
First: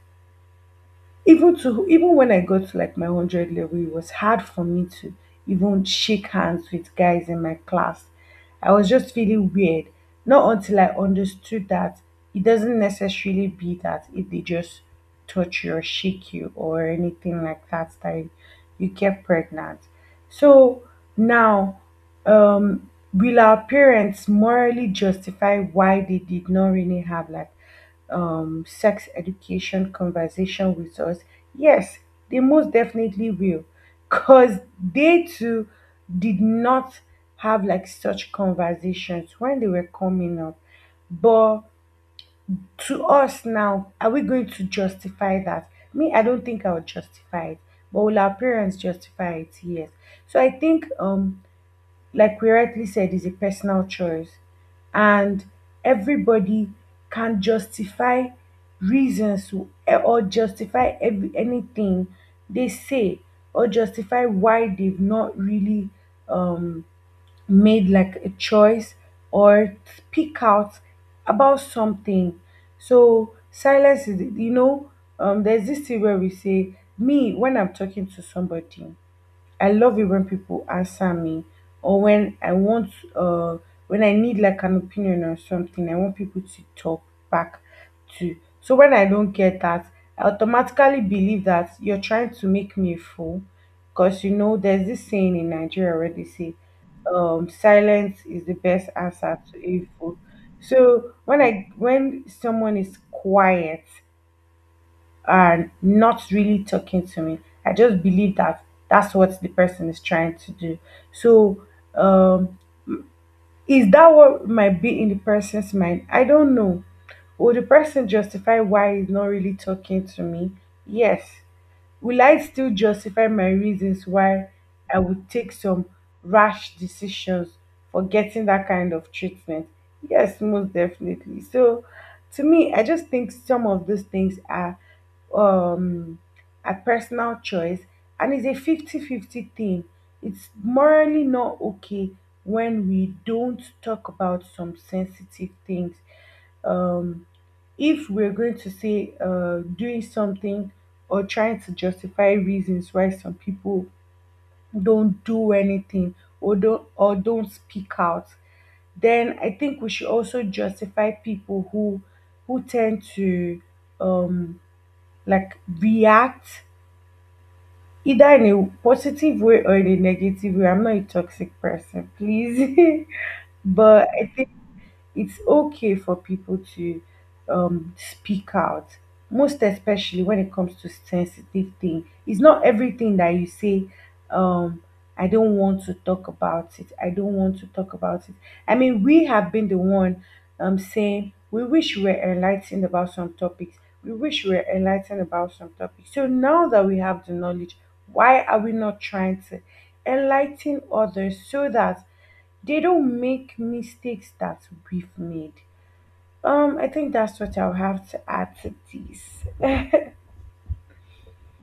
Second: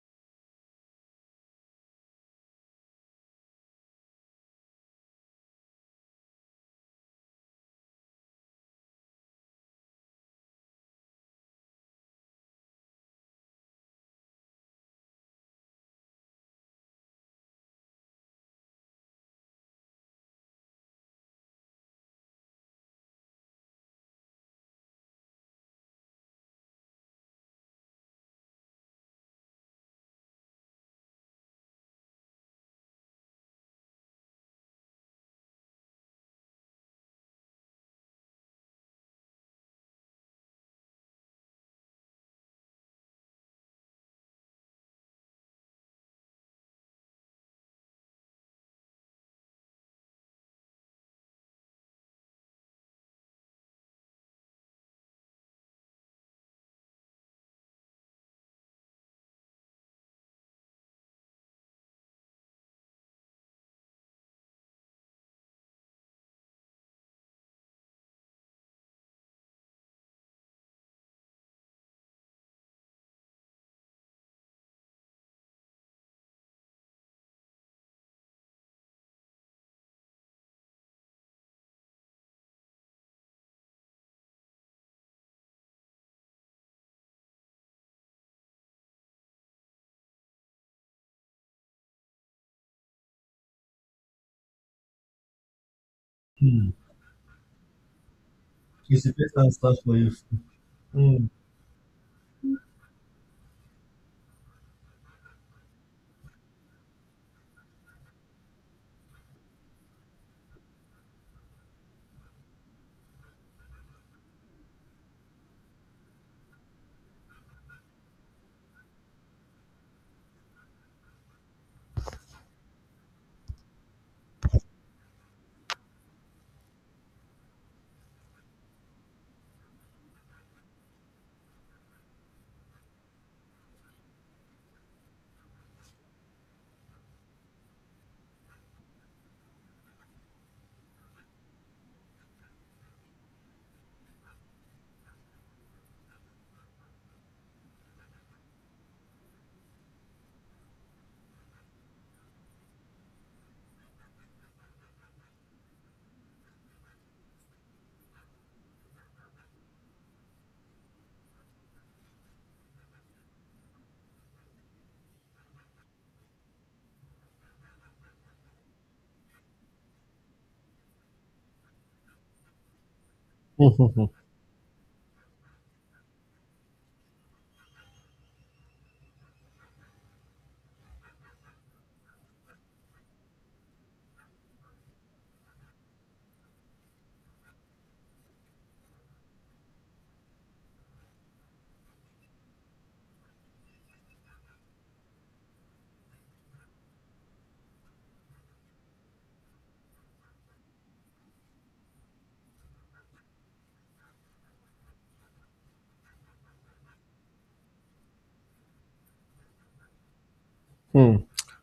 [SPEAKER 2] even to even when I got to like my 100 level, it was hard for me to even shake hands with guys in my class. I was just feeling weird. Not until I understood that it doesn't necessarily be that if they just touch you or shake you or anything like that, that you get pregnant. So now, will our parents morally justify why they did not really have like sex education conversation with us? Yes, they most definitely will, because they too did not have like such conversations when they were coming up. But to us now, are we going to justify that? Me, I don't think I would justify it, but will our parents justify it? Yes. So I think like we rightly said, is a personal choice. And everybody can justify reasons to- or justify anything they say, or justify why they've not really um, made like a choice or speak out about something. So silence is, you know, there's this thing where we say, me, when I'm talking to somebody, I love it when people answer me, or when I want when I need like an opinion on something, I want people to talk back to. So when I don't get that, I automatically believe that you're trying to make me a fool. Because you know there's this saying in Nigeria where they say
[SPEAKER 1] Hmm.
[SPEAKER 2] silence is the best
[SPEAKER 1] It's the best
[SPEAKER 2] answer to
[SPEAKER 1] answer
[SPEAKER 2] a
[SPEAKER 1] for you.
[SPEAKER 2] fool. So
[SPEAKER 1] Hmm.
[SPEAKER 2] when someone is quiet, are not really talking to me, I just believe that that's what the person is trying to do. So, um, is that what might be in the person's mind? I don't know. Will the person justify why he's not really talking to me? Yes. Will I still justify my reasons why I would take some rash decisions for getting that kind of treatment? Yes, most definitely. So, to me, I just think some of those things are um a personal choice, and it's a 50-50 thing. It's morally not okay when we don't talk about some sensitive things. Um if we're going to say, doing something or trying to justify reasons why some people don't do anything, or don't speak out, then I think we should also justify people who tend to um like react either in a positive way or in a negative way. I'm not a toxic person, please. But I it's okay for people to speak out, most especially when it comes to sensitive thing. It's not everything that you say, um, I don't want to talk about it. I don't want to talk about it. I mean, we have been the one saying we wish we were enlightened about some topics. We wish we were enlightened about some topics. So now that we have the knowledge, why are we not trying to enlighten others so that they don't make mistakes that we've made. I think that's what I'll have to add to this.
[SPEAKER 1] Hmm.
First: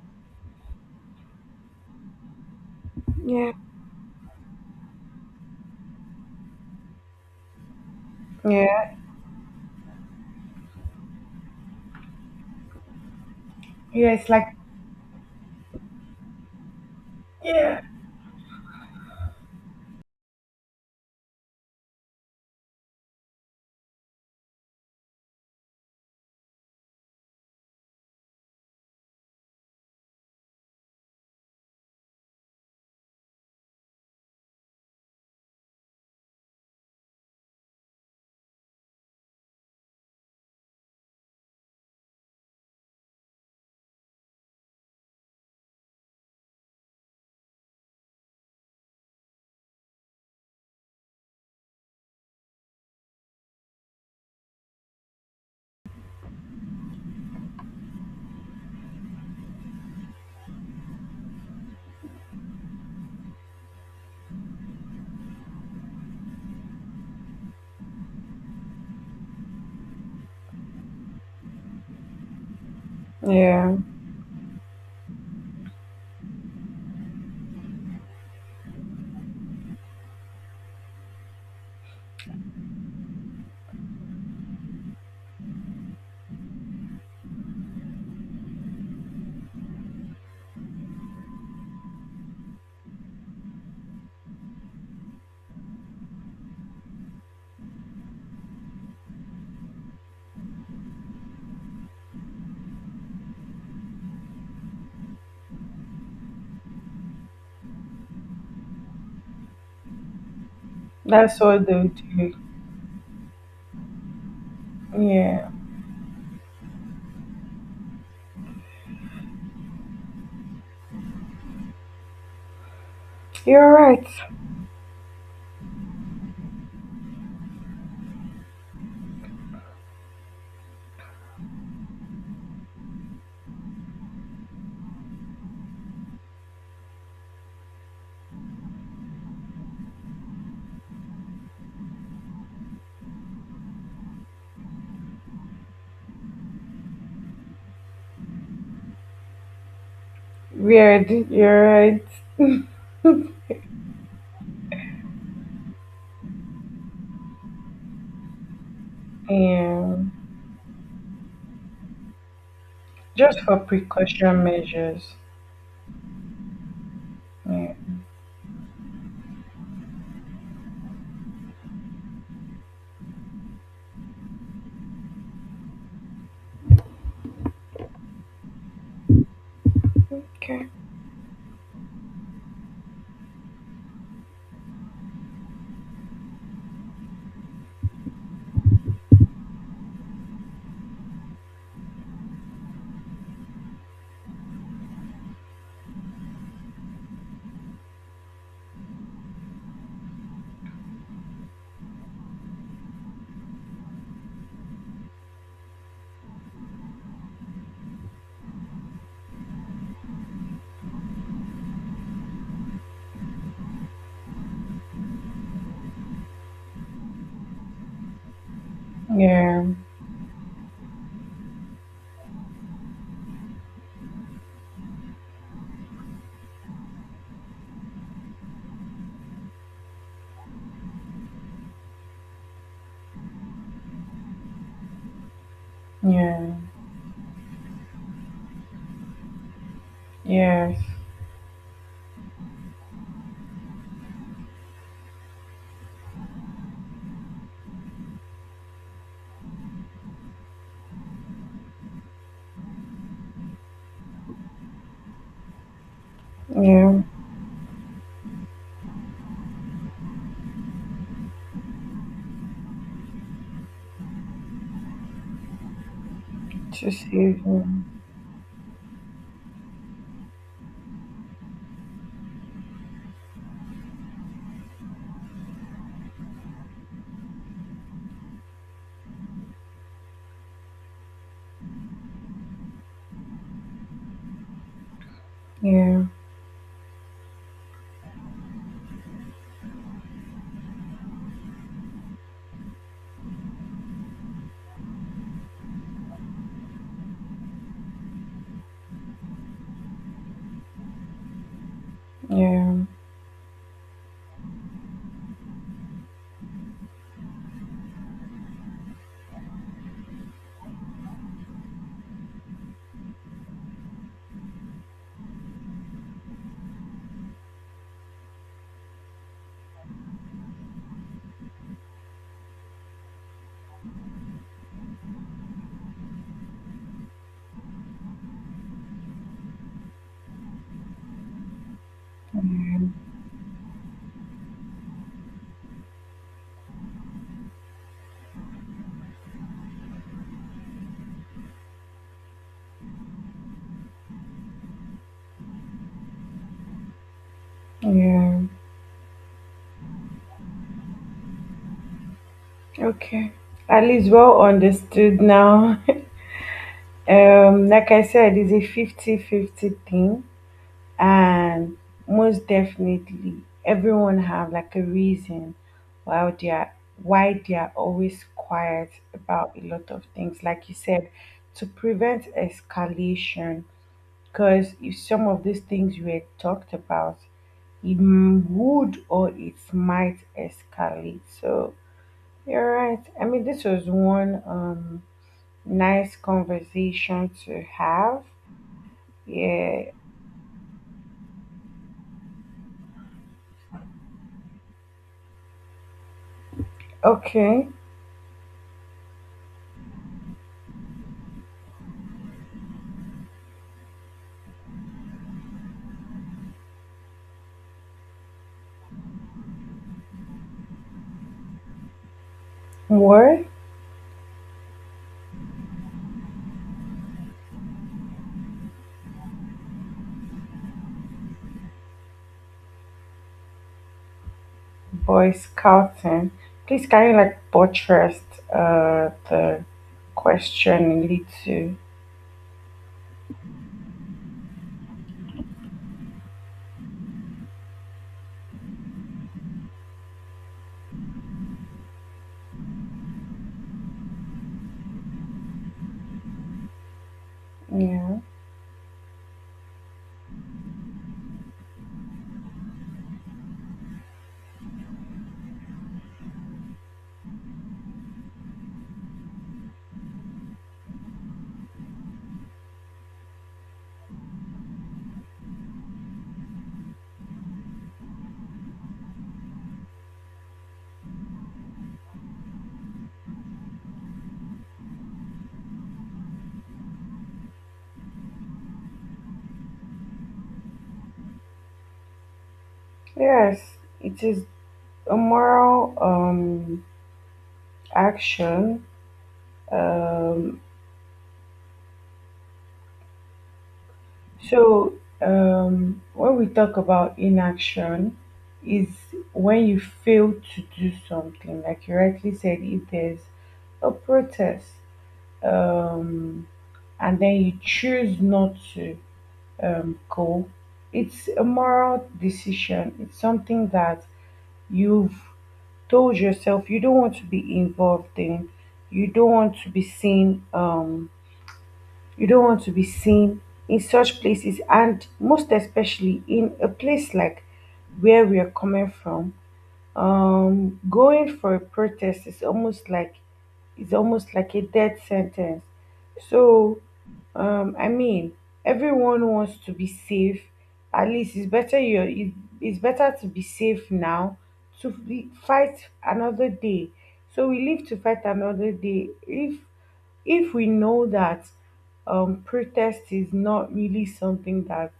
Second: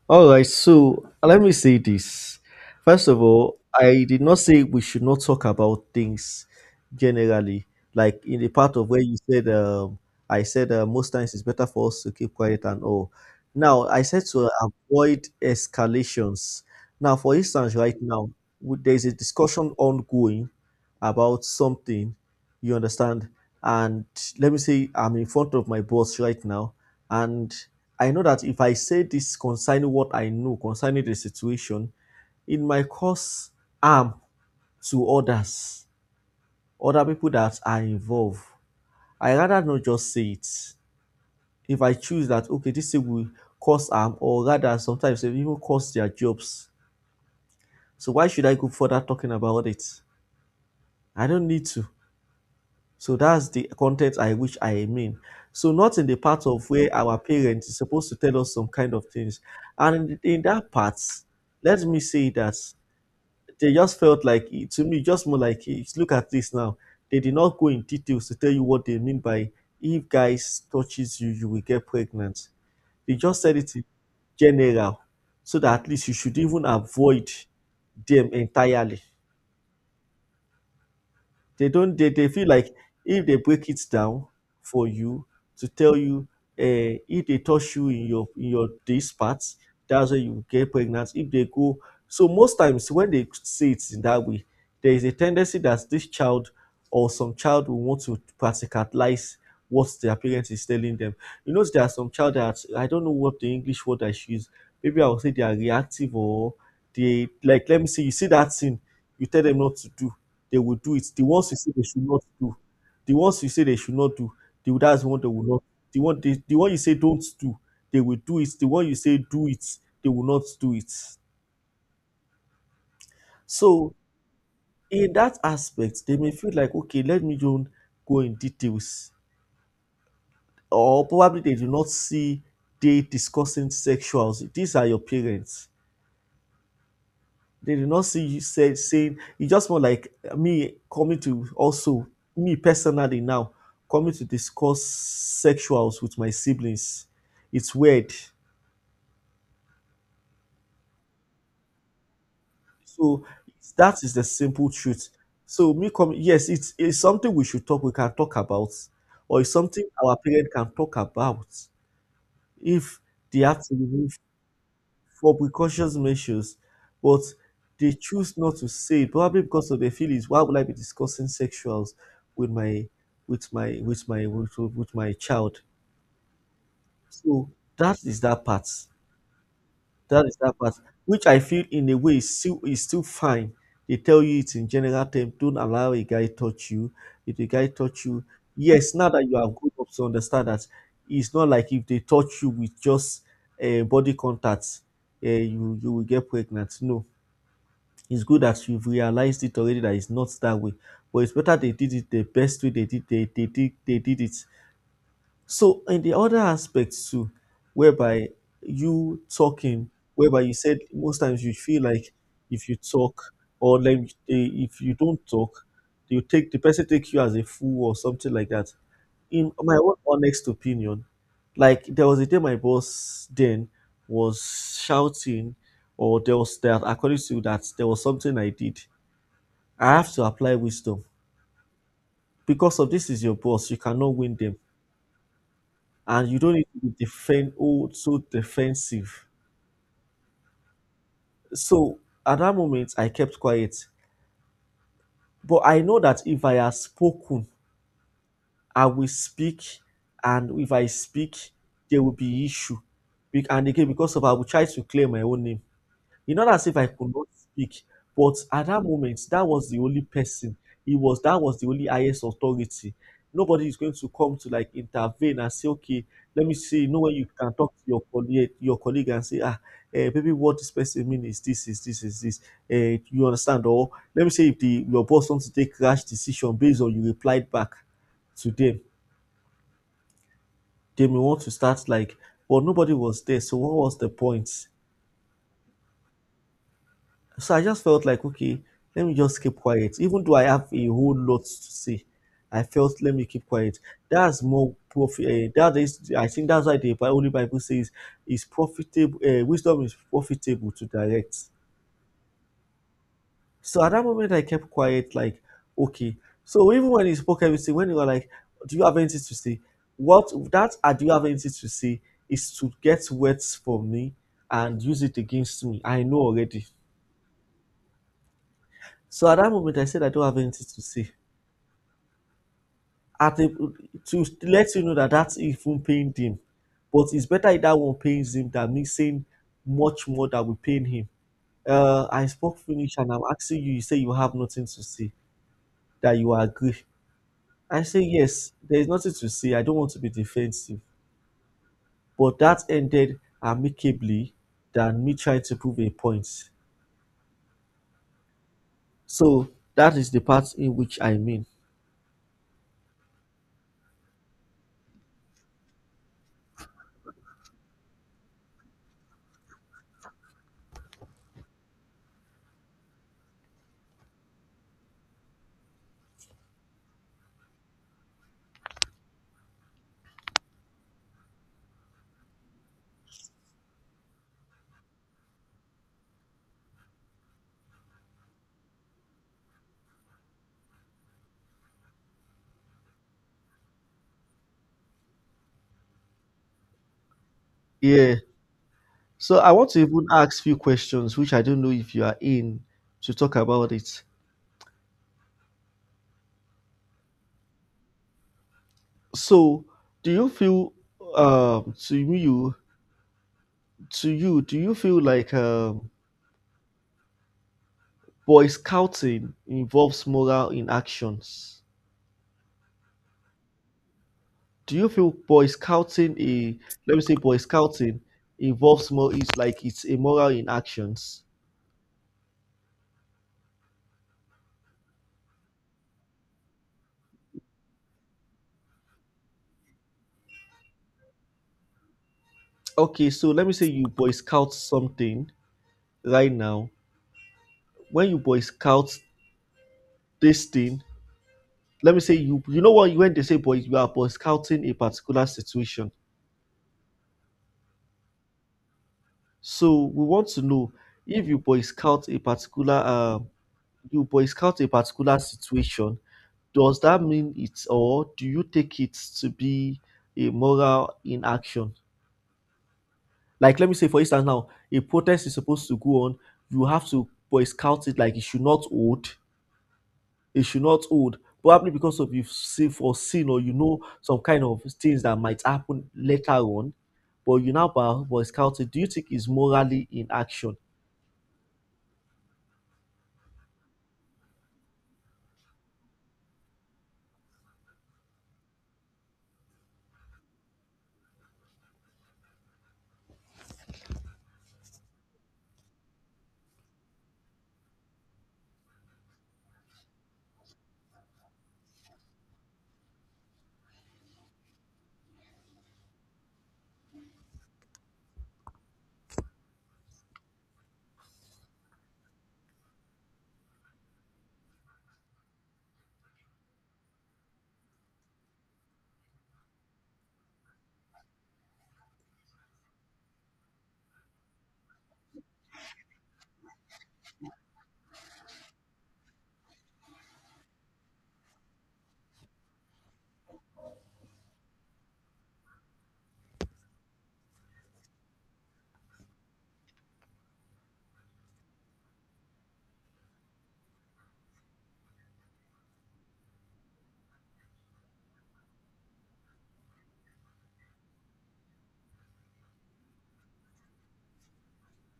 [SPEAKER 1] All right. So let me say this. First of
[SPEAKER 2] Yeah,
[SPEAKER 1] all, I did not say we should not talk about things generally. Like in the part of
[SPEAKER 2] yeah,
[SPEAKER 1] where you said, I said most times it's better for us to keep quiet and all. Now I
[SPEAKER 2] yeah.
[SPEAKER 1] said
[SPEAKER 2] It's like
[SPEAKER 1] to avoid escalations. Now, for instance,
[SPEAKER 2] yeah,
[SPEAKER 1] right now there is a discussion ongoing about something. You understand? And let me say I'm in front of my boss right now, and I know that if I say this concerning what I know concerning the situation, it might cause harm to others, other people that are involved. I rather not just say it. If I choose that, okay, this thing will cause harm, or rather, sometimes it will even cost their jobs. So why should I go further talking about it? I don't need to. So that's the content I which I mean. So not in the part of where our parents is supposed to tell us some kind of things, and in that part, let me say that they just felt like to me just more like, "Hey, look at this now." They did not go in details to tell you what they mean by if guys touches you, you will get pregnant. They just said it
[SPEAKER 2] yeah.
[SPEAKER 1] in general, so that at least you should even avoid them entirely. They don't. They feel like if they break it down for you to tell you, if they touch you in your this part, that's when you get pregnant. If they go, so most times when they say it in that way, there is a tendency that this child or some child will want to practicalize what their parents is telling them. You know, there are some child that I don't know what the English word I should use. Maybe I will say they are reactive or they like. Let me see. You see that thing you tell them not to do they will do it. The
[SPEAKER 2] That's
[SPEAKER 1] ones you
[SPEAKER 2] all
[SPEAKER 1] say they
[SPEAKER 2] they'll
[SPEAKER 1] should not
[SPEAKER 2] do.
[SPEAKER 1] do, the ones you say they should not do, they will, that's the one they will
[SPEAKER 2] Yeah,
[SPEAKER 1] not. The one you say don't do, they will do it. The one you say do it, they will not do it.
[SPEAKER 2] you're
[SPEAKER 1] So
[SPEAKER 2] right.
[SPEAKER 1] in that aspect, they may feel like okay, let me don't go in details, or probably they do not see they discussing sexuals. These are your parents. They did not see you said saying it's just more like me coming to also me personally now coming to discuss sexuals with my siblings. It's weird.
[SPEAKER 2] Weird. You're right.
[SPEAKER 1] So that is the simple truth. So me coming yes, it's something we should talk we can talk about or it's something
[SPEAKER 2] Yeah,
[SPEAKER 1] our parent can talk about if they
[SPEAKER 2] just for
[SPEAKER 1] have to remove
[SPEAKER 2] precaution measures.
[SPEAKER 1] for precautions measures, but
[SPEAKER 2] Yeah.
[SPEAKER 1] they choose not to say it, probably because of their feelings. Why would I be discussing sexuals with my with my child? So that is that part. That is that
[SPEAKER 2] Okay.
[SPEAKER 1] part, which I feel in a way is still fine. They tell you it's in general terms. Don't allow a guy touch you. If a guy touch you, yes, now that you have grown up to understand that it's not like if they touch you with just body contact, you you will get pregnant. No, it's good that you've realized it already that it's not that way, but it's better they did it the best way they did they did it. So in the other aspects too, whereby you talking, whereby you said most times you feel like if you talk or like eh, if you don't talk, you take the person take you as a fool or something like that. In
[SPEAKER 2] Yeah.
[SPEAKER 1] my own honest opinion, like there was a day my boss then was shouting or there was that according to that there was something I did I have to apply wisdom because of this is your boss. You cannot win them, and you don't
[SPEAKER 2] Yeah.
[SPEAKER 1] need to be defend oh so defensive.
[SPEAKER 2] Yes.
[SPEAKER 1] So at that moment, I kept quiet. But I know that if I had spoken, I will speak, and if I speak, there will be issue. And again, because of I will try to clear my own name. It's not as if I
[SPEAKER 2] Yeah.
[SPEAKER 1] could not speak, but at that moment, that was the only person. It was that was the only highest authority. Nobody is going to come to like intervene and say, okay, let me see. You
[SPEAKER 2] To
[SPEAKER 1] know when you
[SPEAKER 2] save
[SPEAKER 1] can talk to
[SPEAKER 2] them.
[SPEAKER 1] your colleague and say, ah, eh, maybe what this person mean is this, is this, is this. Eh, you understand? Or let me say if the your boss wants to take rash decision based on you replied back to them, they may want to start like, but nobody was there. So what was the point?
[SPEAKER 2] Yeah.
[SPEAKER 1] So I just felt like, okay, let me just keep quiet. Even though I have a whole lot to say, I felt let me keep quiet. That's more profit. That is, I think that's why the Holy Bible says, "Is profitable. Wisdom is profitable to direct."
[SPEAKER 2] Yeah.
[SPEAKER 1] So at that moment, I kept quiet. Like, okay. So even when he spoke everything, when you were like, "Do you have anything to say?" What that? Do you have anything to say? Is to get words from me and use it against me. I know already. So at that moment, I said I don't have anything to say. At a, to let you know that that's even paying him. But it's better if that one pays him than me saying much more that we paying him. I
[SPEAKER 2] Yeah.
[SPEAKER 1] spoke Finnish and I'm asking you, you say you have nothing to say, that you agree. I say, yes, there is nothing to say. I don't want to be defensive. But that ended amicably than me trying to prove a point.
[SPEAKER 2] Yeah.
[SPEAKER 1] So that is the part in which I mean.
[SPEAKER 2] Okay. At least well understood now. Like I said, it's a 50-50 thing, and most definitely everyone have like a reason why they are why they are always quiet about a lot of things. Like you said, to prevent escalation, because if some of these things were talked about, it m- would or it might escalate. So you're right. I mean, this was one. Nice conversation to
[SPEAKER 1] Yeah.
[SPEAKER 2] have.
[SPEAKER 1] So I want to
[SPEAKER 2] Yeah.
[SPEAKER 1] even ask few questions which I don't know if you are in to talk about it.
[SPEAKER 2] Okay.
[SPEAKER 1] So, do you feel to you do you feel like Boy Scouting involves moral in actions?
[SPEAKER 2] Word.
[SPEAKER 1] Do you feel Boy Scouting a let me say Boy Scouting involves more is like it's a moral in actions?
[SPEAKER 2] Boy Scouting. Please, can you like buttress the question a little?
[SPEAKER 1] Okay, so let me say you Boy Scout something right now. When you Boy Scout this thing, let me say you you know what when they say Boy, you are Boy Scouting a particular situation.
[SPEAKER 2] Yeah.
[SPEAKER 1] So we want to know if you boy scout a particular you boy scout a particular situation, does that mean it's or do you take it to be a moral inaction? Like let me say for instance now, a protest is supposed to go on, you have to boy scout it like it should not hold, it should not hold. Probably because of you've seen foreseen or you know some kind of things that might happen later on, but you now boy scout it. Do you think it's morally inaction?
[SPEAKER 2] Yes, it is a moral action. Um so when we talk about inaction is when you fail to do something. Like you rightly said, if there's a protest, um, and then you choose not to, go, it's a moral decision. It's something that you've told yourself you don't want to be involved in. You don't want to be seen. You don't want to be seen in such places, and most especially in a place like where we are coming from, going for a protest is almost like, it's almost like a death sentence. So I mean, everyone wants to be safe. At least it's better to be safe now to fight another day. So we live to fight another day. If we know that protest is not really something that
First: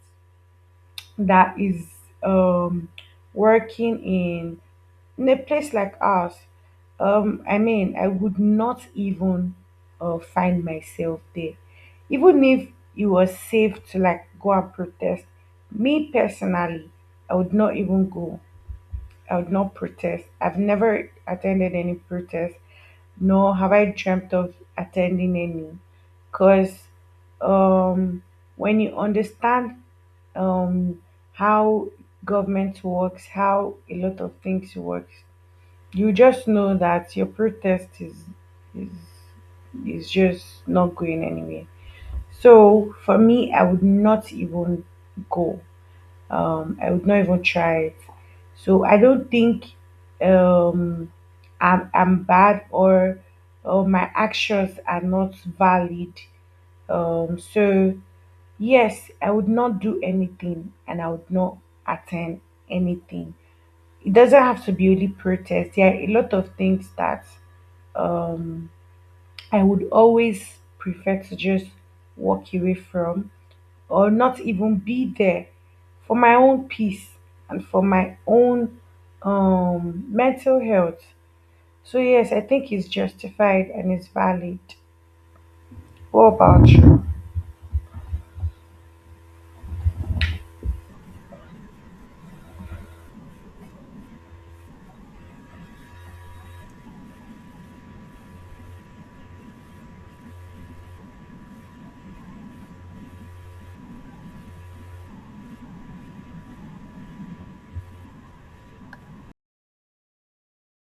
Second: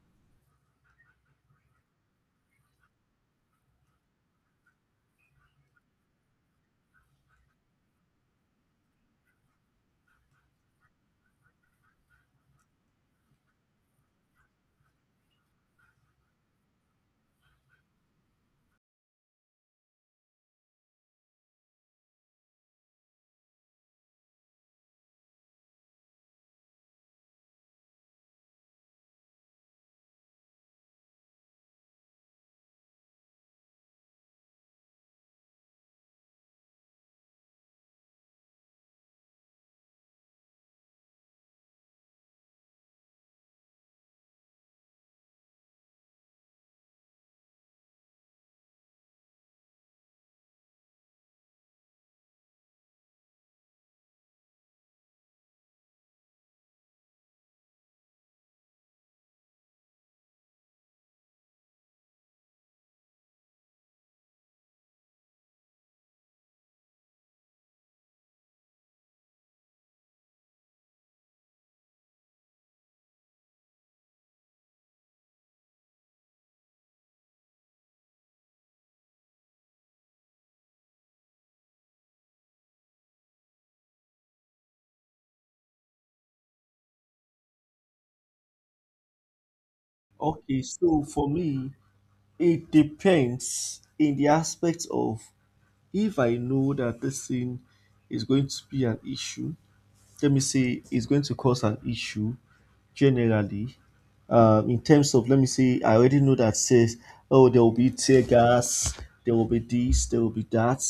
[SPEAKER 2] is um, working in a place like ours, I mean, I would not even find myself there. Even if it was safe to like go and protest, me personally, I would not even go. I would not protest. I've never attended any protest, nor have I dreamt of attending any. Because um, when you understand um, how government works, how a lot of things works, you just know that your protest is is is just not going anywhere. So for me, I would not even go, I would not even try it. So I don't think um I'm bad or my actions are not valid. um so yes, I would not do anything, and I would not attend anything. It doesn't have to be only protest. There are a lot of things that um I would always prefer to just walk away from, or not even be there, for my own peace and for my own mental health. So, yes, I think it's justified and it's valid. What about you?
[SPEAKER 1] Okay, so for me, it depends in the aspect of if I know that this thing is going to be an issue, let me say it's going to cause an issue generally. In terms of, let me say, I already know that says, oh, there will be tear gas, there will be this, there will be that,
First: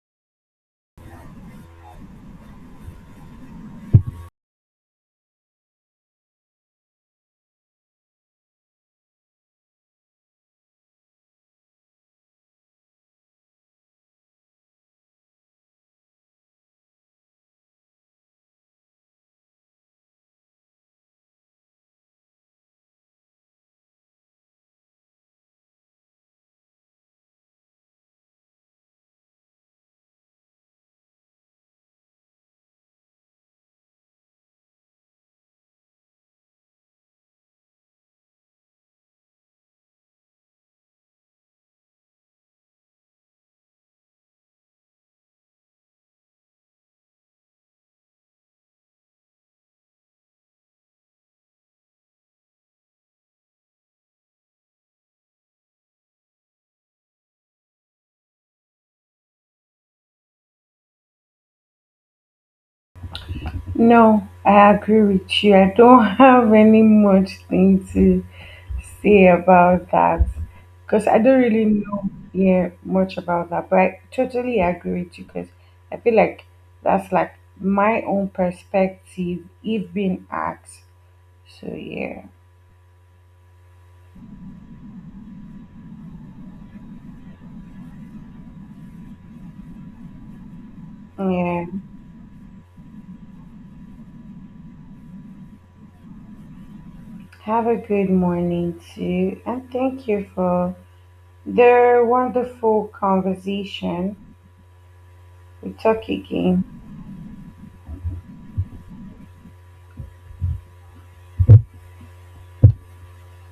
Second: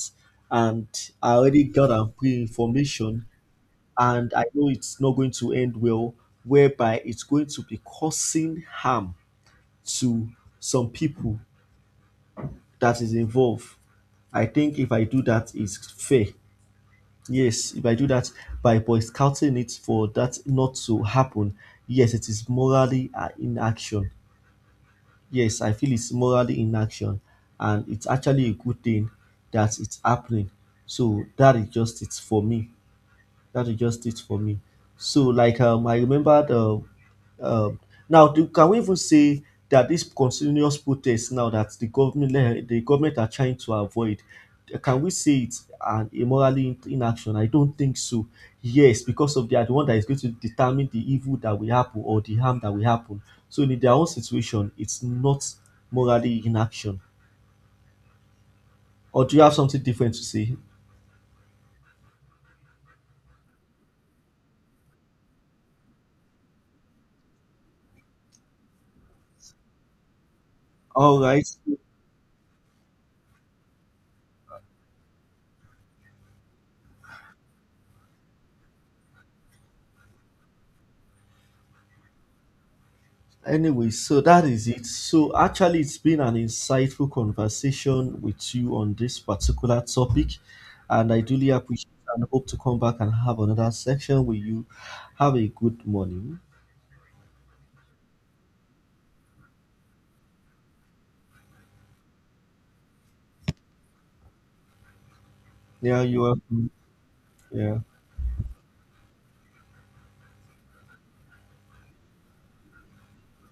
[SPEAKER 1] and I already got and pre information, and I know it's not going to end well, whereby it's going to be causing harm to some people that is involved. I think if I do that, it's fair. Yes, if I do that by boycotting it for that not to happen, yes, it is morally inaction. Yes, I feel it's morally inaction, and it's actually a good thing that it's happening. So that is just it for me. That is just it for me. So like I remembered um, now do, can we even say that this continuous protest now that the government the government are trying to avoid can we say it's an immorally inaction? I don't think so. Yes, because of they are the one that is going to determine the evil that will happen or the harm that will happen, so in their own situation it's not morally inaction. Or do you have something different to say?
[SPEAKER 2] No, I agree with you. I don't have any much thing to say about that, because I
[SPEAKER 1] All
[SPEAKER 2] don't
[SPEAKER 1] right.
[SPEAKER 2] really know yeah much about that. But I totally agree with you because I feel like that's like my own perspective if being asked. So yeah,
[SPEAKER 1] Anyway, so that is it. So actually, it's been an insightful conversation with you on this particular topic, and I really
[SPEAKER 2] yeah.
[SPEAKER 1] appreciate and hope to come back and have another section with you. Have a good morning.
[SPEAKER 2] Have a good morning too, and thank you for the wonderful conversation. We
[SPEAKER 1] Yeah,
[SPEAKER 2] talk
[SPEAKER 1] you are.
[SPEAKER 2] again.
[SPEAKER 1] Yeah.